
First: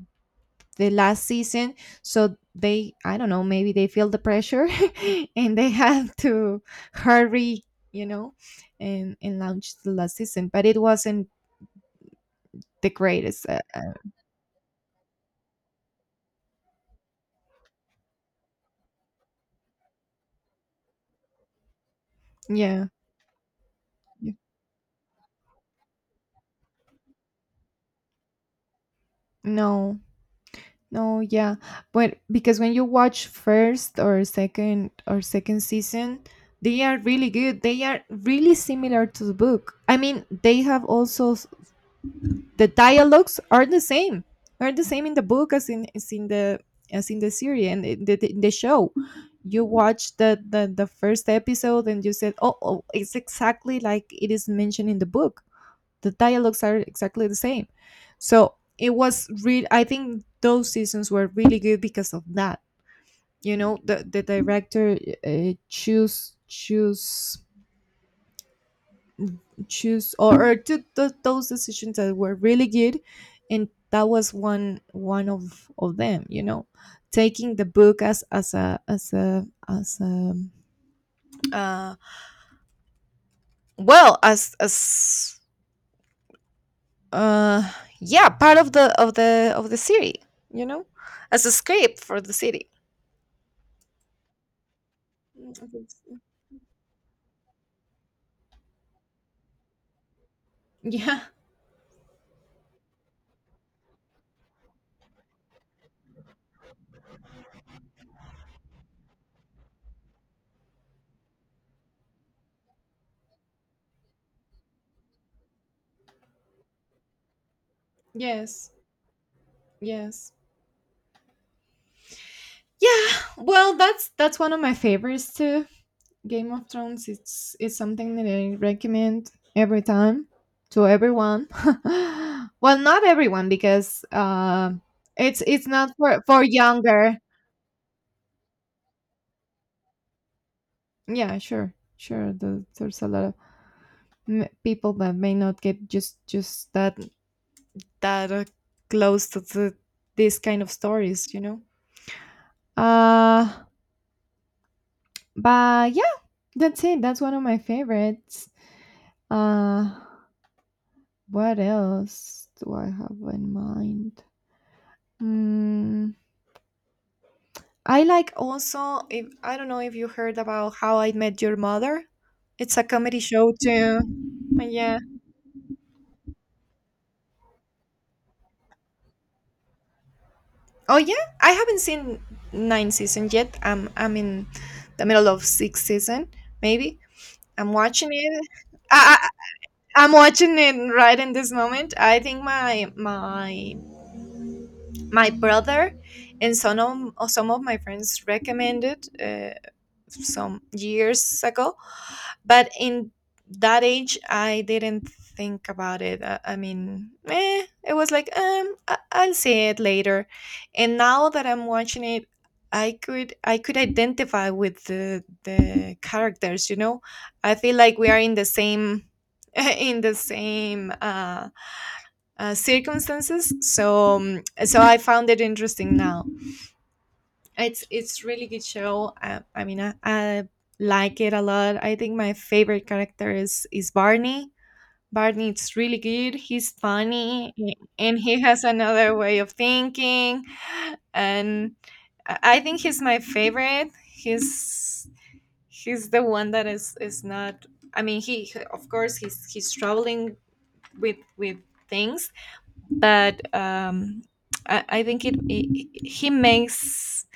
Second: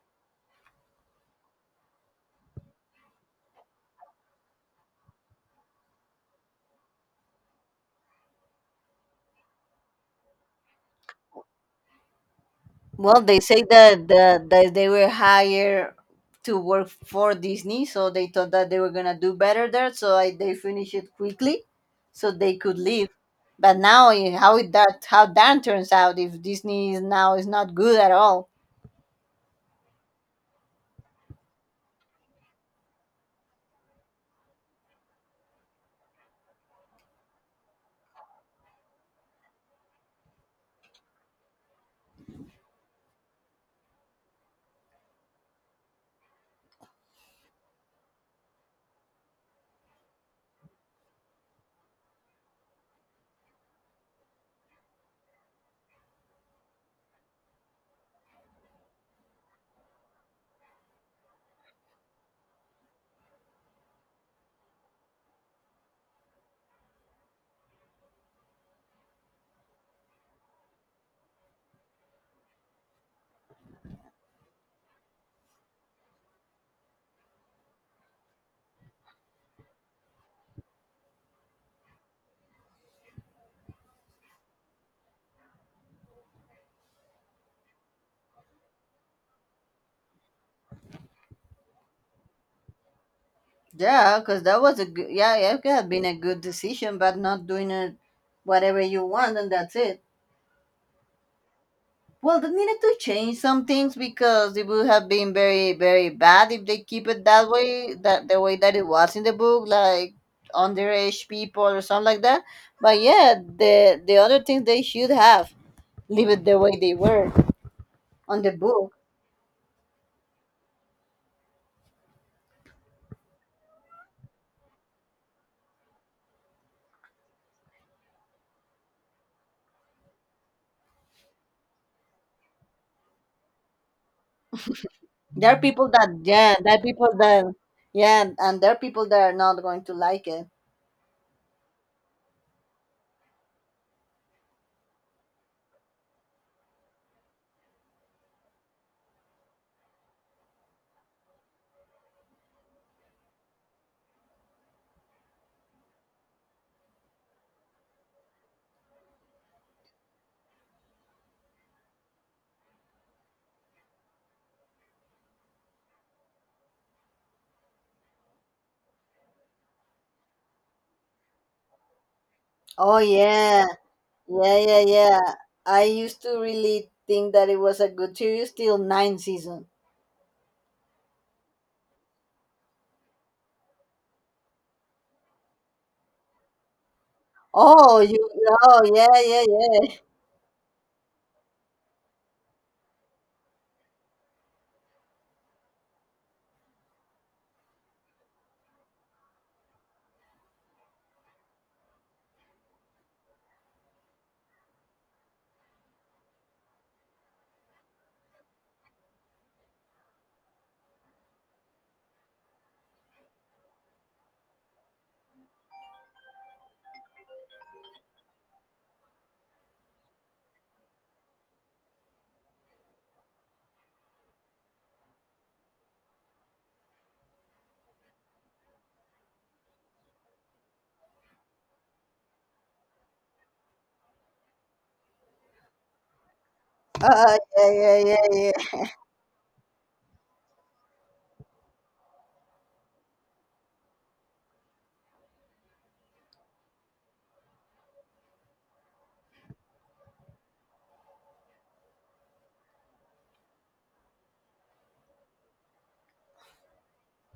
Speaker 1: the last season. So, they I don't know, maybe they feel the pressure, and they have to hurry. you know and launch the last season, but it wasn't the
Speaker 2: Well, they
Speaker 1: greatest,
Speaker 2: say that that they were hired to work for Disney, so they thought that they were gonna do better there. So I, they finished it quickly, so they could
Speaker 1: yeah,
Speaker 2: leave. But now, how that turns out if Disney is now is not good at all?
Speaker 1: no, no, yeah. But because when you watch first or second season, they are really good. They are really similar to the book. I mean, they have also, the dialogues are the same, in the book, as in the series, and in the show. You watch the first episode and you said, oh, it's exactly like it is mentioned in the book. The dialogues are exactly the same, so, it was really I think those seasons were really good because of that. The director choose choose choose or took th- those decisions that were really good, and that was one of them. Taking the book as a, uh, well, as uh yeah, part of the city. you know as a script for the city.
Speaker 2: Yeah, because that was a good, yeah, yeah, it
Speaker 1: Mm, I
Speaker 2: could have
Speaker 1: think
Speaker 2: been a
Speaker 1: so.
Speaker 2: good decision, but not doing it whatever you want, and that's it.
Speaker 1: Yeah,
Speaker 2: Well, they needed to change some things because it would have been very, very bad if they keep it that way, that the way that it was in the book, like underage people or something like that. But yeah, the other things they should have leave it the way they were on the
Speaker 1: yes,
Speaker 2: book.
Speaker 1: yes. Yeah, well, that's one of my favorites too. Game of Thrones. It's something that I recommend every time to everyone. Well, not everyone because it's
Speaker 2: There are
Speaker 1: it's
Speaker 2: people
Speaker 1: not
Speaker 2: that,
Speaker 1: for
Speaker 2: yeah, there are people
Speaker 1: younger.
Speaker 2: that, yeah, and there are people that are not going to like it.
Speaker 1: Yeah, sure, sure. There's a lot of people that may not get just that close to this kind of stories. Uh, but yeah, that's it. That's one of my favorites. Uh, What else do I have in mind? Hmm. I like also. If I don't know if you heard about How I Met Your Mother. It's a
Speaker 2: Oh
Speaker 1: comedy show
Speaker 2: yeah.
Speaker 1: too.
Speaker 2: Yeah, yeah,
Speaker 1: Yeah.
Speaker 2: yeah. I used to really think that it was a good series till nine seasons.
Speaker 1: Oh yeah. I haven't seen nine season yet. I'm in the middle of sixth season, maybe. I'm
Speaker 2: Oh,
Speaker 1: watching
Speaker 2: you.
Speaker 1: it.
Speaker 2: Oh
Speaker 1: I,
Speaker 2: yeah,
Speaker 1: I
Speaker 2: yeah, yeah.
Speaker 1: I'm watching it right in this moment. I think my brother and some of my friends recommended. Some years ago, but in that age I didn't think about it. I mean, it was like, I'll see it later. And now that I'm watching it, I could identify with the characters. I feel like we are in the same in the same circumstances, so I found it interesting now. It's really good show. I mean, I like it a lot. I think my favorite character is Barney. Barney is really good. He's funny,
Speaker 2: Yeah, yeah,
Speaker 1: and
Speaker 2: yeah,
Speaker 1: he has
Speaker 2: yeah,
Speaker 1: another way of thinking. And I think he's my favorite. He's the one that is not. I mean, of course he's struggling with things, but I think it, it he makes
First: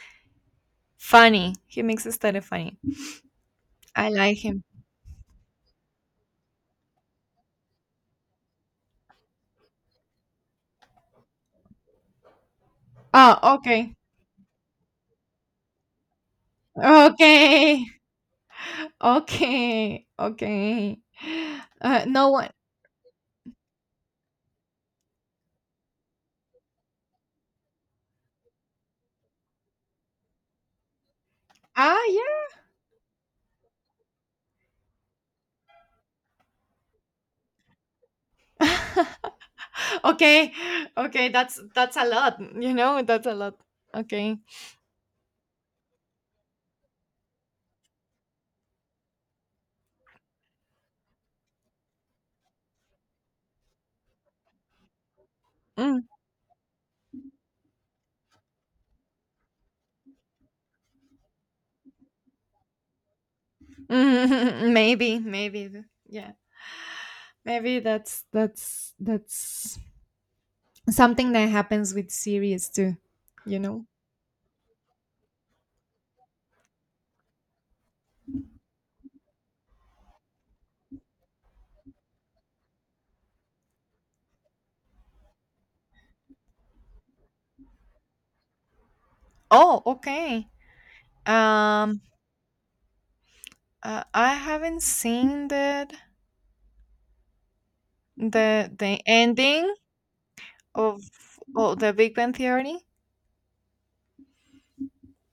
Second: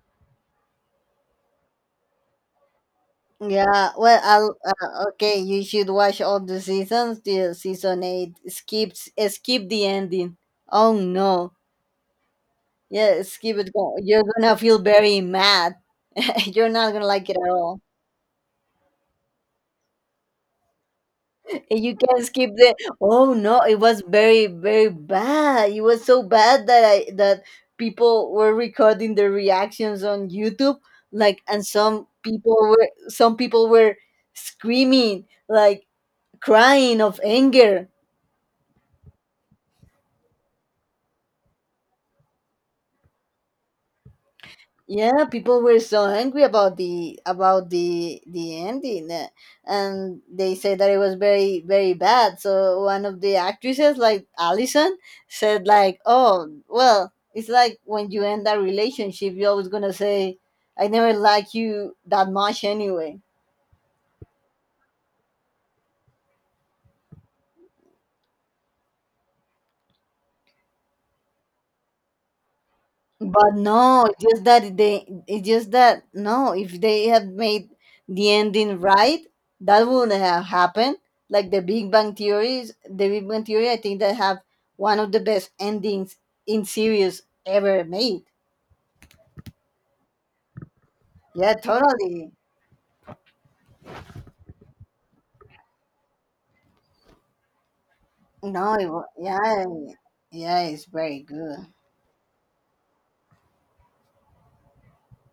Speaker 1: Funny. He makes the story funny.
Speaker 2: yeah.
Speaker 1: I
Speaker 2: Well,
Speaker 1: like
Speaker 2: I'll,
Speaker 1: him.
Speaker 2: okay, you should watch all the seasons till season eight. Skip the ending. Oh no, yeah,
Speaker 1: Oh,
Speaker 2: skip it.
Speaker 1: okay.
Speaker 2: You're gonna feel very mad. You're not gonna like it at all.
Speaker 1: Okay. Okay. Okay.
Speaker 2: You can
Speaker 1: No one.
Speaker 2: skip the oh no, it was very, very bad. It was so bad that people were recording their reactions on YouTube. Like, and
Speaker 1: Ah,
Speaker 2: some people were screaming, like crying of anger.
Speaker 1: yeah. Okay. Okay, that's a lot, you know? That's a lot. Okay.
Speaker 2: Yeah, people were so angry about the the ending, and they said that it was very, very bad. So one of the actresses, like Allison, said,
Speaker 1: Mm.
Speaker 2: like, "Oh well, it's like when you end that relationship, you're always gonna say I never liked you that much anyway."
Speaker 1: Maybe, maybe. Yeah. Maybe that's something that happens with series too,
Speaker 2: But
Speaker 1: you know?
Speaker 2: no, it's just that, no, if they had made the ending right, that wouldn't have happened. Like the Big Bang Theories, the Big Bang Theory, I think they have one of the best endings in series ever made.
Speaker 1: Oh, okay.
Speaker 2: Yeah,
Speaker 1: Um
Speaker 2: totally.
Speaker 1: I haven't seen that. The
Speaker 2: No,
Speaker 1: the
Speaker 2: yeah,
Speaker 1: ending
Speaker 2: yeah, it's
Speaker 1: of,
Speaker 2: very good.
Speaker 1: of the Big Bang Theory.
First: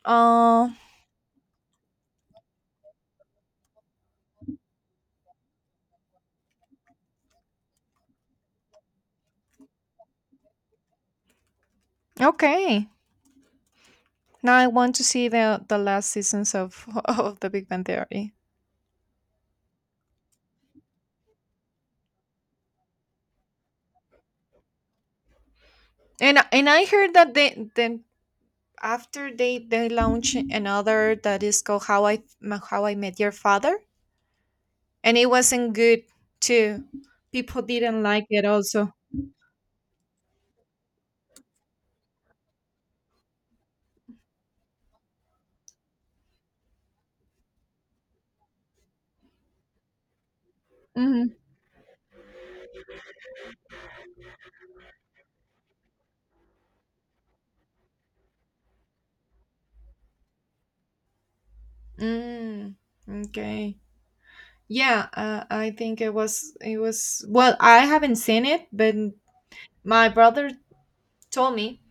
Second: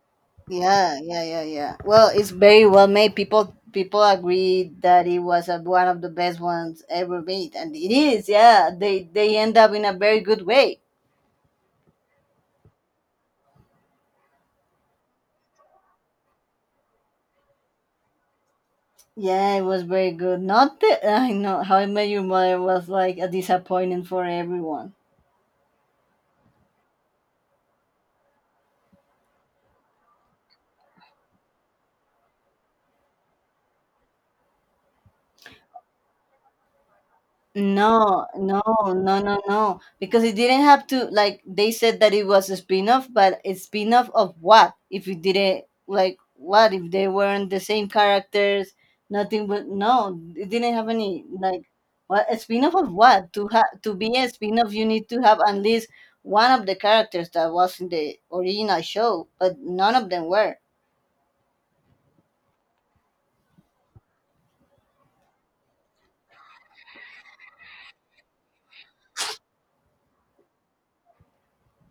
Speaker 1: Uh,
Speaker 2: Yeah, yeah, yeah, yeah. Well, it's very well made. People agree that it was one of the best ones ever made, and it is. Yeah, they end up in a very good way.
Speaker 1: okay. Now I want to see the last seasons of of the Big Bang Theory.
Speaker 2: Yeah, it was very good. Not that. I know How I Met Your Mother was like a disappointment for everyone.
Speaker 1: And I heard that, they then after they launch another that is called How I Met Your Father, and it wasn't good too. People didn't like
Speaker 2: No,
Speaker 1: it
Speaker 2: no,
Speaker 1: also.
Speaker 2: no, no, no. Because it didn't have to, like they said that it was a spin-off, but a spin-off of what? If it didn't like what if they weren't the same characters, nothing, but no, it didn't have any
Speaker 1: Hmm.
Speaker 2: like what a spin-off of what? To have to be a spin-off you need to have at least one of the characters that was in the original show, but none of them were.
Speaker 1: Mm, okay. Yeah, I think it was well, I haven't seen it, but my brother told me,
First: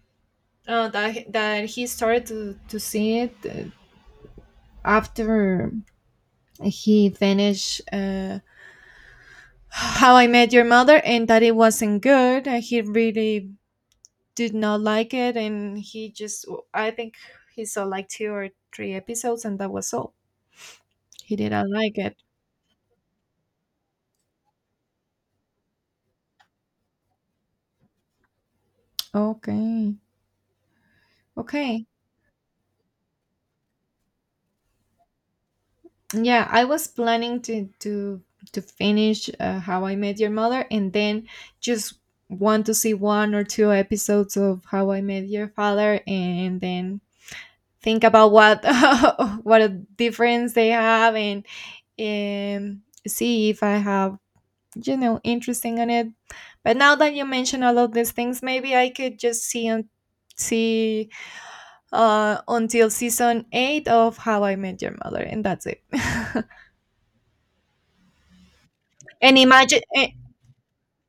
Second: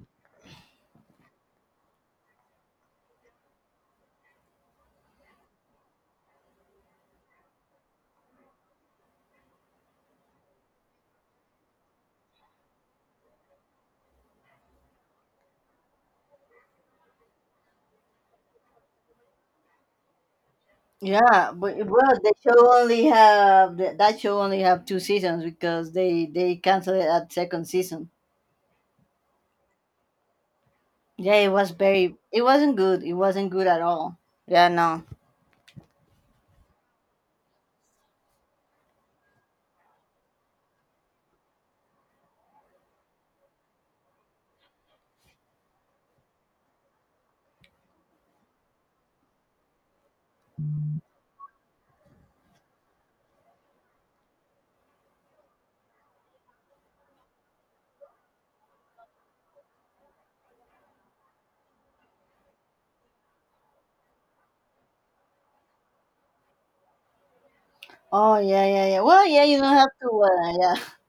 Speaker 1: that he started to see it, after he finished, How I Met Your Mother, and that it wasn't good. And he really did not like it, and he just, I think, he saw like two or three episodes, and that was all. He
Speaker 2: Yeah,
Speaker 1: didn't
Speaker 2: but
Speaker 1: like it.
Speaker 2: well, the show only have th- that show only have two seasons because they canceled it at second season.
Speaker 1: Okay,
Speaker 2: Yeah, it was
Speaker 1: okay.
Speaker 2: very. It wasn't good. It wasn't good at all. Yeah, no.
Speaker 1: Yeah, I was planning to finish, How I Met Your Mother, and then just want to see one or two episodes of How I Met Your Father, and then think about what what a difference they have, and see if I have, interesting on it. But now that you mention all of these things, maybe I could just see and see, until season eight of How I Met Your Mother, and that's it.
Speaker 2: Oh yeah, yeah, yeah. Well,
Speaker 1: and
Speaker 2: yeah, you don't
Speaker 1: imagine
Speaker 2: have to. Yeah.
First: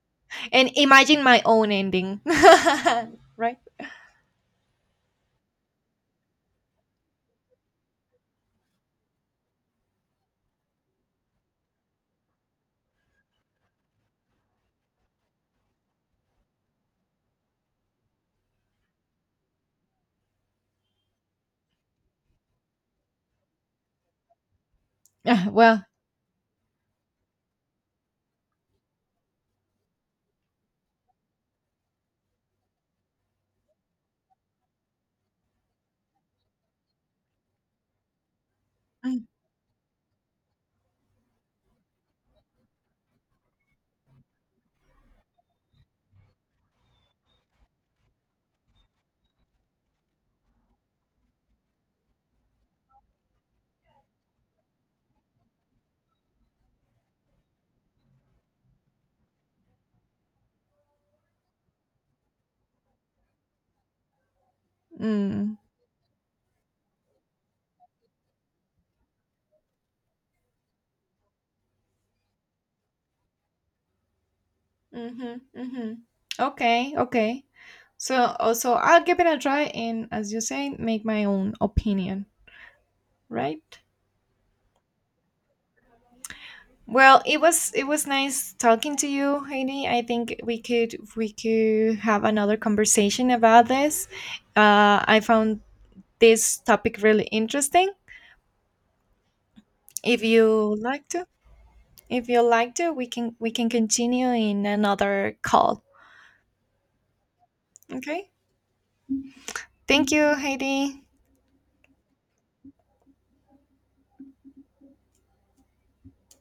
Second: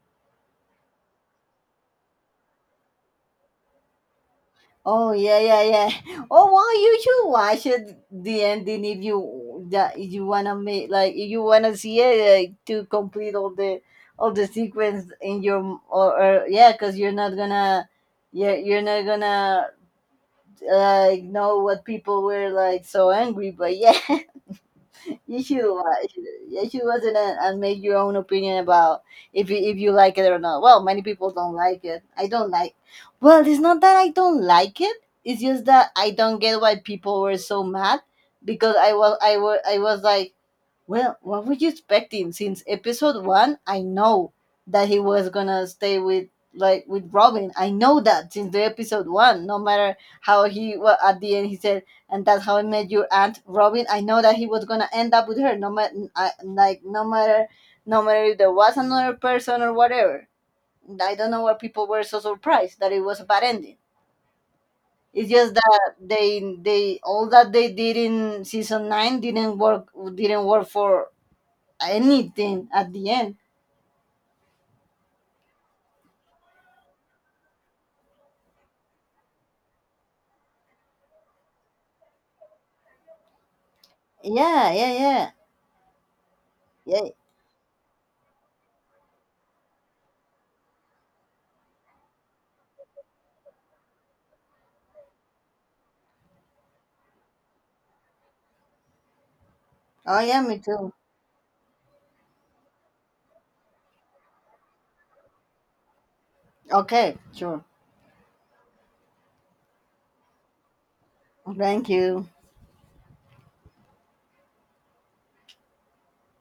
Speaker 1: and imagine my own ending. Right.
Speaker 2: Oh yeah, yeah, yeah. Oh well, you should watch it, the ending, if you that if you wanna make, like, if you wanna see it, like, to complete all the sequence in your, or, yeah, cause you're not gonna, yeah, you're not gonna like know what people were, like, so angry, but yeah. you
Speaker 1: Yeah,
Speaker 2: should
Speaker 1: well,
Speaker 2: watch you should watch it, and make your own opinion about if if you like it or not. Well, many people don't like it. I don't like, well, it's not that I don't like it, it's just that I don't get why people were so mad, because I was like, well, what were you expecting? Since episode one, I know that he was gonna stay with like with Robin. I know that since the episode one, no matter how he well, at the end he said, and that's how I met your aunt Robin. I know that he was gonna end up with her. No matter, like, no matter if there was another person or whatever. I don't know why people were so surprised that it was a bad ending. It's just
Speaker 1: mm.
Speaker 2: that they all that they did in season nine didn't work for anything at the end.
Speaker 1: Mm-hmm, mm-hmm. Okay, okay. So also, I'll give it a try, and as you say, make my own opinion. Right.
Speaker 2: Yeah, yeah, yeah, yeah.
Speaker 1: Well, it was nice talking to you, Heidi. I think we could have another conversation about this. I found this topic really interesting,
Speaker 2: Oh
Speaker 1: if
Speaker 2: yeah, me
Speaker 1: you
Speaker 2: too.
Speaker 1: like to. If you like to, we can continue in another call.
Speaker 2: Okay, sure.
Speaker 1: Okay. Thank you, Heidi.
Speaker 2: Thank you.